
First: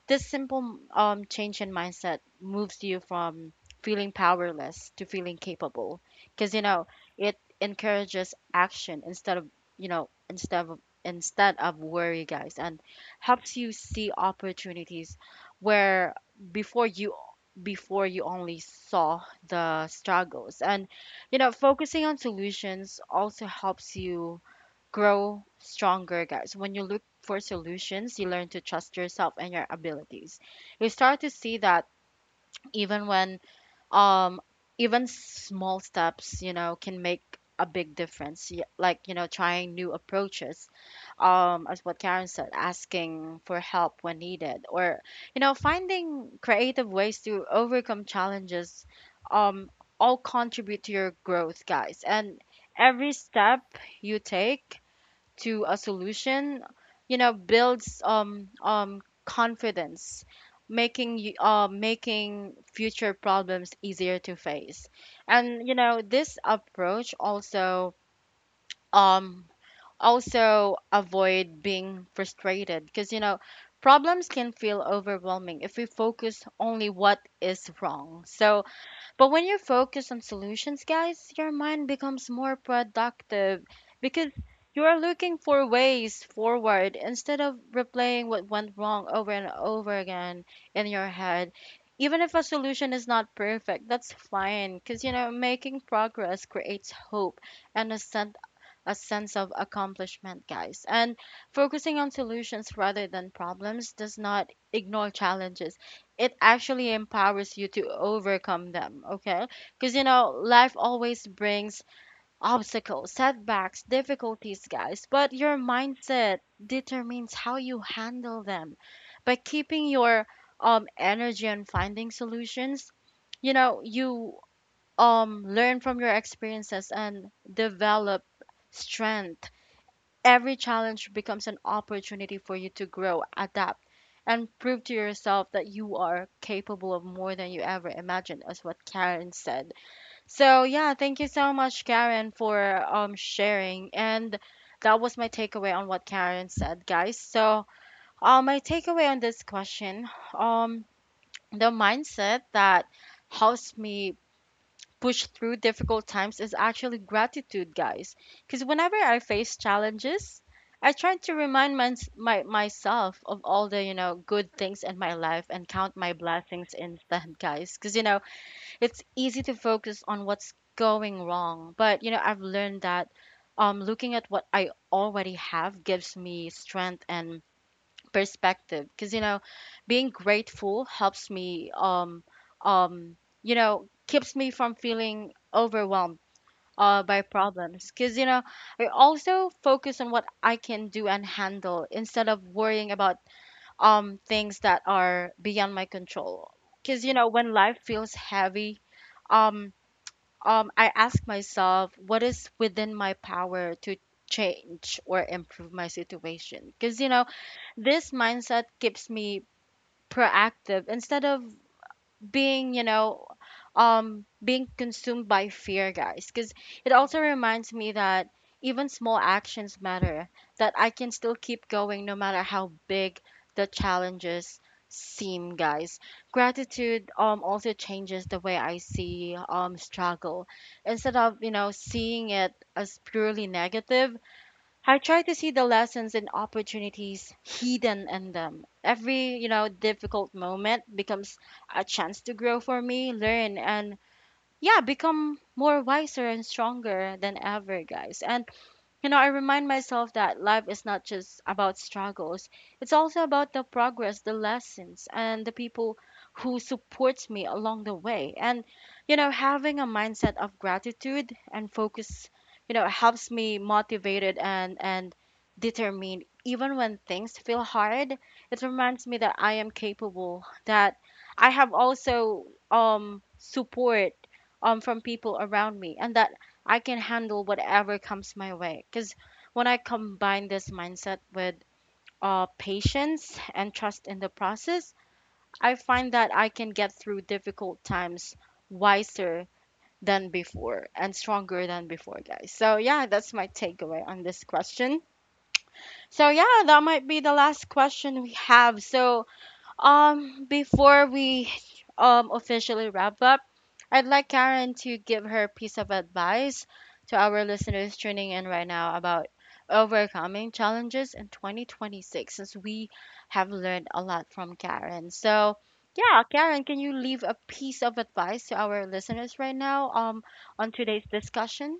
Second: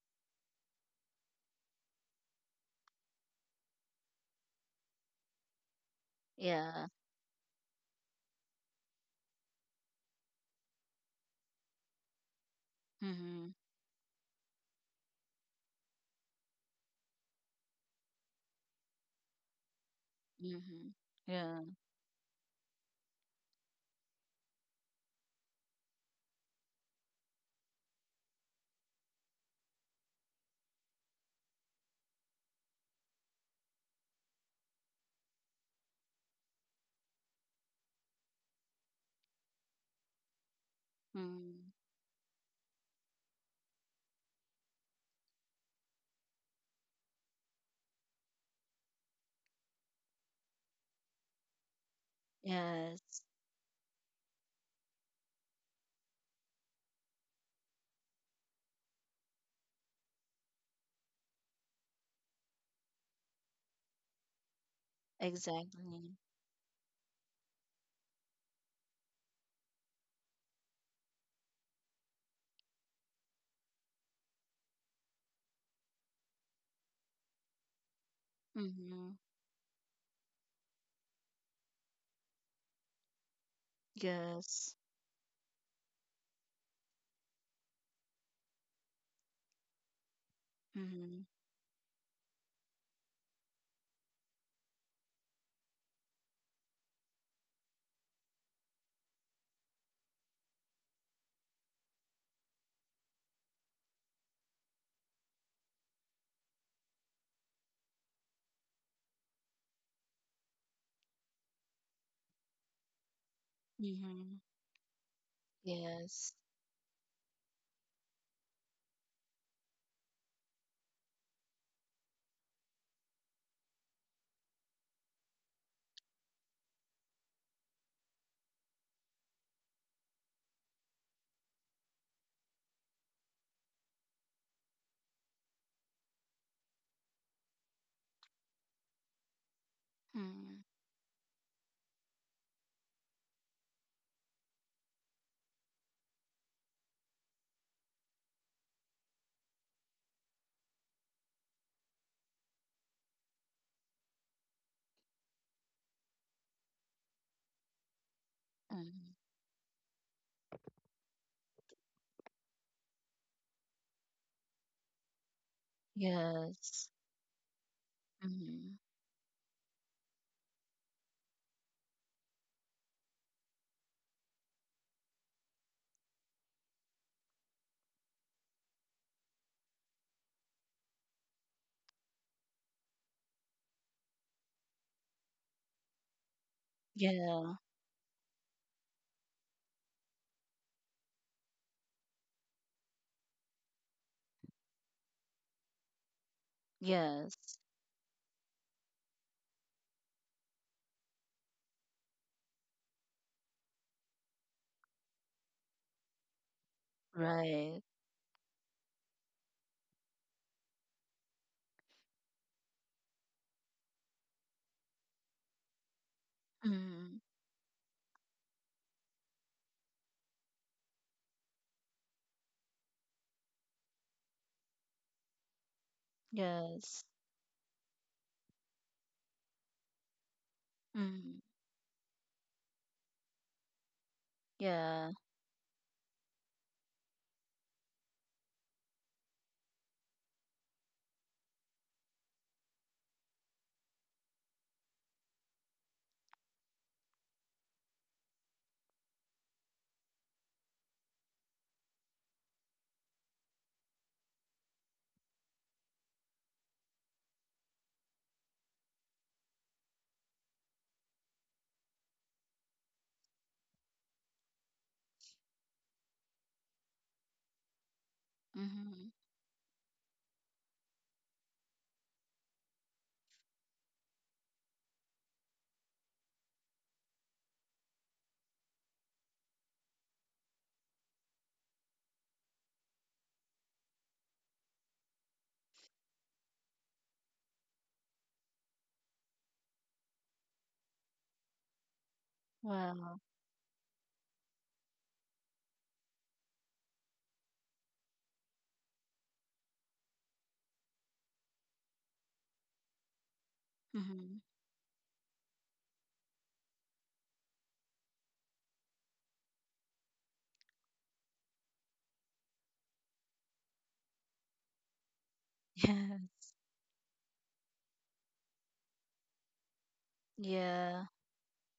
Speaker 1: this simple change in mindset moves you from feeling powerless to feeling capable, because you
Speaker 2: Yeah.
Speaker 1: know, it encourages action instead of, you know, instead of worry, guys, and
Speaker 2: Mm-hmm.
Speaker 1: helps you see opportunities where before you before you only saw the struggles. And
Speaker 2: Mm-hmm.
Speaker 1: you know,
Speaker 2: Yeah.
Speaker 1: focusing on solutions also helps you grow stronger, guys. When you look for solutions, you learn to trust yourself and your abilities. You start to see that, even when um even small steps, you know, can make a big difference. Like, you know, trying new approaches,
Speaker 2: Mm-hmm.
Speaker 1: as what Karen said, asking for help when needed, or, you know, finding creative ways to overcome challenges, um, all contribute to your growth, guys. And every
Speaker 2: Yes,
Speaker 1: step you take to a solution, you know, builds confidence, making you making future problems easier to face. And you know,
Speaker 2: exactly.
Speaker 1: this approach also um also avoid being frustrated, because you know, problems can feel overwhelming if we focus only what is wrong. So
Speaker 2: Mm-hmm.
Speaker 1: but when you're focused on solutions, guys, your mind becomes more productive, because
Speaker 2: Yes.
Speaker 1: you are looking for ways forward instead of replaying what went wrong over and over again in your
Speaker 2: Mm-hmm.
Speaker 1: head. Even if a solution is not perfect, that's fine, because you know making progress creates hope and a sense of accomplishment, guys. And focusing on solutions rather than problems does not ignore challenges. It actually empowers you to overcome them, okay? Because, you know, life always brings obstacles, setbacks,
Speaker 2: Mm-hmm.
Speaker 1: difficulties, guys. But your
Speaker 2: Yes.
Speaker 1: mindset determines how you handle them. By keeping your energy on finding solutions, you know, you learn from your experiences and develop strength. Every challenge becomes an opportunity for you to grow, adapt, and prove to yourself that you are capable of more than you ever imagined, as what Karen said. So,
Speaker 2: Hmm.
Speaker 1: yeah, thank you so much, Karen, for sharing. And that was my takeaway on what Karen said, guys. So, my takeaway on this question, um, the mindset that helps me push through difficult times is actually gratitude, guys. Because whenever
Speaker 2: Mm.
Speaker 1: I face challenges, I try to remind myself of all the, you know, good things in my life and count my blessings
Speaker 2: Yes.
Speaker 1: instead, guys. Because, you know,
Speaker 2: Mm-hmm.
Speaker 1: it's easy to focus on what's going wrong. But, you know, I've learned that looking at what I already have gives me strength and perspective, because you know being grateful helps me um you know, keeps me from feeling overwhelmed by
Speaker 2: Yeah.
Speaker 1: problems, because you know I also focus on what I can do and handle instead of worrying about things that are beyond my control, because you know when
Speaker 2: Yes.
Speaker 1: life feels heavy um I ask myself what is within my power to change or improve my situation, because you know
Speaker 2: Right.
Speaker 1: this mindset keeps me proactive instead of being, you know, being consumed by fear, guys, because it
Speaker 2: Mm-hmm.
Speaker 1: also reminds me that even small actions matter, that I can still keep going no matter how big the challenges seem, guys.
Speaker 2: Yes.
Speaker 1: Gratitude also changes the way I see struggle. Instead of,
Speaker 2: Mm-hmm.
Speaker 1: you know, seeing it as purely negative, I
Speaker 2: Yeah.
Speaker 1: try to see the lessons and opportunities hidden in them. Every, you know, difficult moment becomes a chance to grow for me, learn, and yeah, become more wiser and stronger than ever, guys. And you know, I remind myself that life is not just about struggles. It's also about the progress, the lessons, and the people who support me along the way. And, you know, having a mindset of gratitude and focus, you know, helps me motivated and determined even when things feel hard. It reminds
Speaker 2: Mm-hmm.
Speaker 1: me that I am capable, that I have also support from people around me, and that I can handle whatever comes my way. Because when I combine this mindset with patience and trust in the process, I find that I can get through difficult times wiser than before and stronger than before, guys. So, yeah,
Speaker 2: Wow.
Speaker 1: that's my takeaway on this question. So, yeah, that might be the last question we have. So, before we officially wrap up, I'd like
Speaker 2: Mm-hmm.
Speaker 1: Karen to give her piece of advice to our listeners tuning in right now about overcoming challenges in 2026, since we have learned a lot from Karen. So,
Speaker 2: [LAUGHS] Yeah.
Speaker 1: yeah, Karen, can you leave a piece of advice to our listeners right now on today's
Speaker 2: Yeah.
Speaker 1: discussion?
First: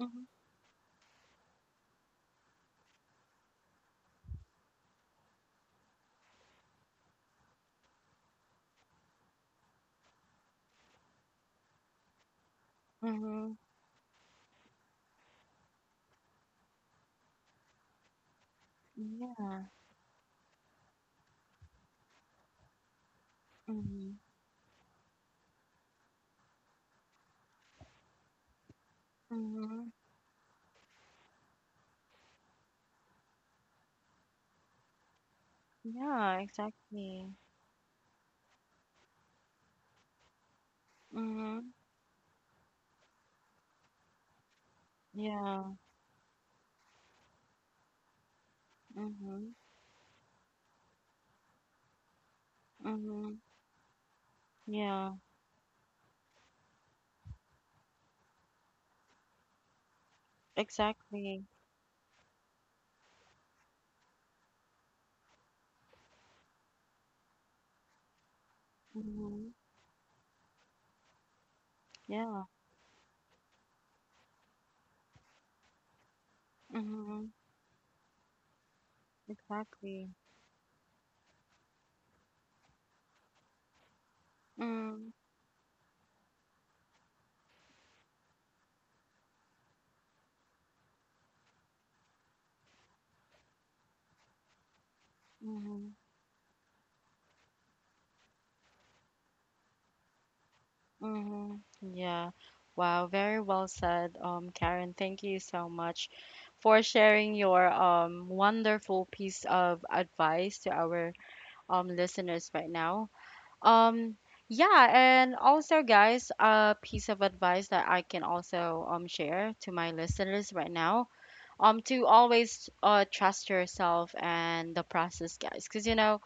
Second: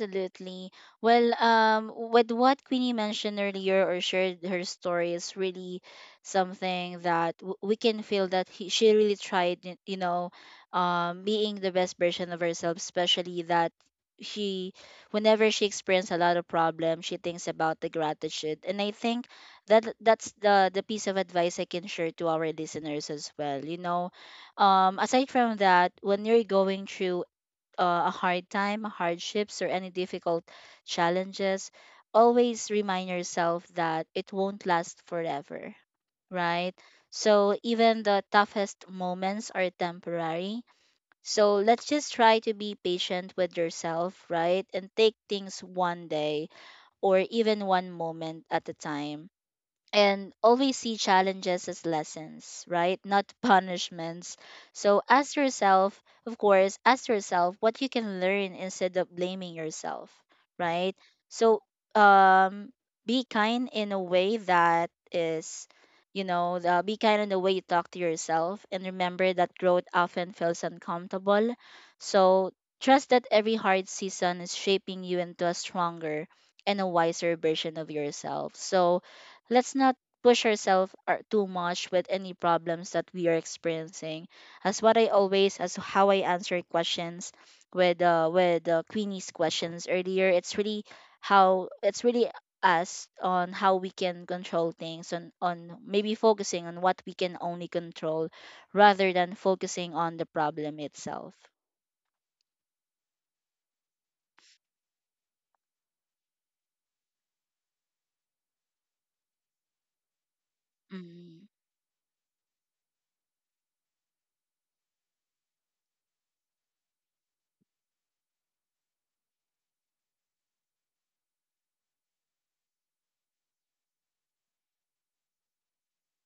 Speaker 1: Mhm.
Speaker 2: Well, with what Queenie mentioned earlier or shared her story is really something that we can feel that she really tried, you know, being the best version of herself, especially
Speaker 1: Mhm.
Speaker 2: that she, whenever she experiences a lot of problems, she thinks about the gratitude. And I think
Speaker 1: Yeah.
Speaker 2: that that's the piece of advice I can share to our listeners as well. You know,
Speaker 1: Mhm.
Speaker 2: aside from that, when you're going through a hard time, hardships, or any
Speaker 1: Mhm.
Speaker 2: difficult challenges, always remind yourself that it won't last forever,
Speaker 1: Yeah,
Speaker 2: right?
Speaker 1: exactly.
Speaker 2: So even the toughest moments are temporary. So
Speaker 1: Mhm.
Speaker 2: let's just try to be patient with yourself, right? And take things
Speaker 1: Yeah.
Speaker 2: one day or even one moment at a time,
Speaker 1: Mhm.
Speaker 2: and always see challenges as lessons, right? Not
Speaker 1: Mm-hmm.
Speaker 2: [LAUGHS] punishments. So
Speaker 1: Yeah,
Speaker 2: ask yourself, of course, ask yourself what you can learn instead of blaming yourself, right?
Speaker 1: exactly.
Speaker 2: So um, be kind in a way that is, you know, be kind in the way you talk to yourself, and remember
Speaker 1: Mm-hmm.
Speaker 2: that growth often feels uncomfortable.
Speaker 1: Yeah.
Speaker 2: So trust that every hard season is shaping you into a stronger and a
Speaker 1: Mm-hmm.
Speaker 2: wiser version of yourself. So let's not
Speaker 1: Exactly.
Speaker 2: push ourselves too much with any problems that we are experiencing. As what I
Speaker 1: Mm-hmm.
Speaker 2: always, as how I answer questions with Queenie's questions earlier, it's really how it's really us on how we can control things on
Speaker 1: Mm-hmm.
Speaker 2: maybe focusing on what we can only control rather than focusing on the problem itself.
Speaker 1: Mm-hmm. Yeah. Wow, very well said, Karen. Thank you so much for sharing your wonderful piece of advice to our
Speaker 2: Mm,
Speaker 1: listeners right now. Um, yeah, and also guys, a piece of advice that I can also share to my listeners right now, to always trust yourself and the process, guys, because you know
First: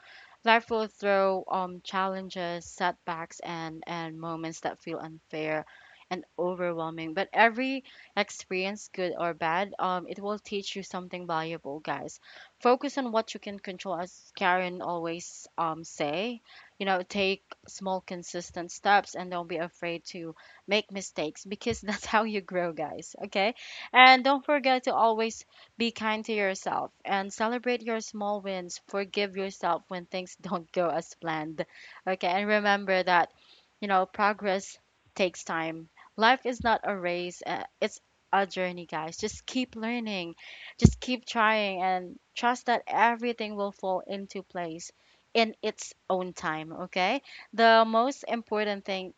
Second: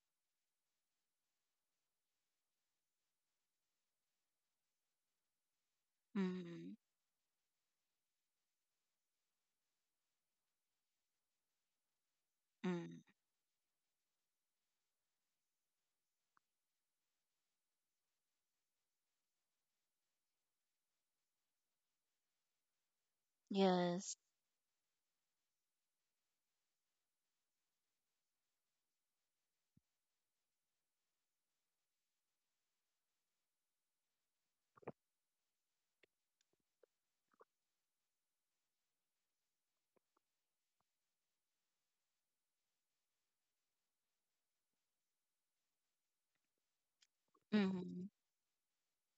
Speaker 1: life will throw challenges, setbacks, and moments that feel unfair and
Speaker 2: mm,
Speaker 1: overwhelming, but every experience, good or bad, it will teach you something valuable, guys. Focus
Speaker 2: mm.
Speaker 1: on what you can control, as Karen always say. You know, take small consistent steps and don't be afraid to make mistakes, because [LAUGHS] that's how you grow, guys, okay?
Speaker 2: Yes.
Speaker 1: And don't forget to always be kind to yourself and celebrate your small wins. Forgive yourself when things [LAUGHS] don't go as planned. Okay, and remember that, you know, progress takes time. Life is not a race, it's a journey, guys. Just keep learning, just keep trying, and trust that everything will fall into place in its own time, okay? The
Speaker 2: Mm-hmm.
Speaker 1: most important thing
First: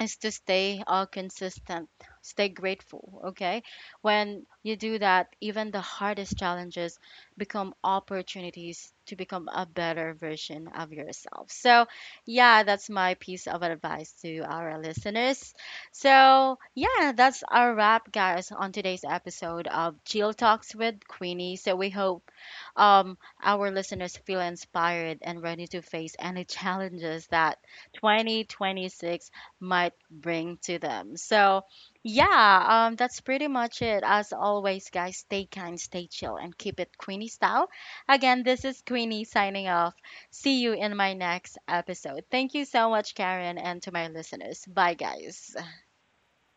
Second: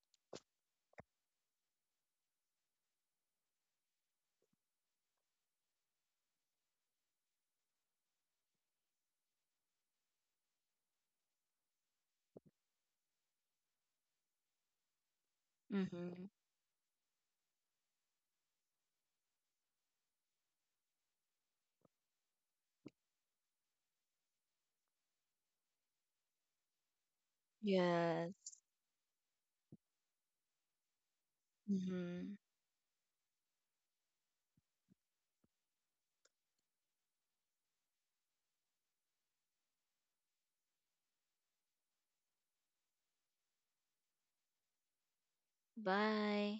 Speaker 1: is to stay consistent, stay grateful, okay? When you do that, even the hardest challenges become opportunities to become a better version of yourself. So, yeah, that's my piece of advice to our listeners.
Speaker 2: Mm-hmm.
Speaker 1: So, yeah, that's our wrap, guys, on today's episode of Chill Talks with Queenie. So, we hope um, our listeners feel inspired and ready to face any challenges that
Speaker 2: Yes.
Speaker 1: 2026 might bring to them. So,
Speaker 2: Mhm.
Speaker 1: yeah, that's pretty much it. As always, guys, stay kind, stay chill, and keep it Queenie style. Again, this is Queenie signing off. See you in my next episode. Thank you so much, Karen, and to my listeners. Bye, guys.
Speaker 2: Bye.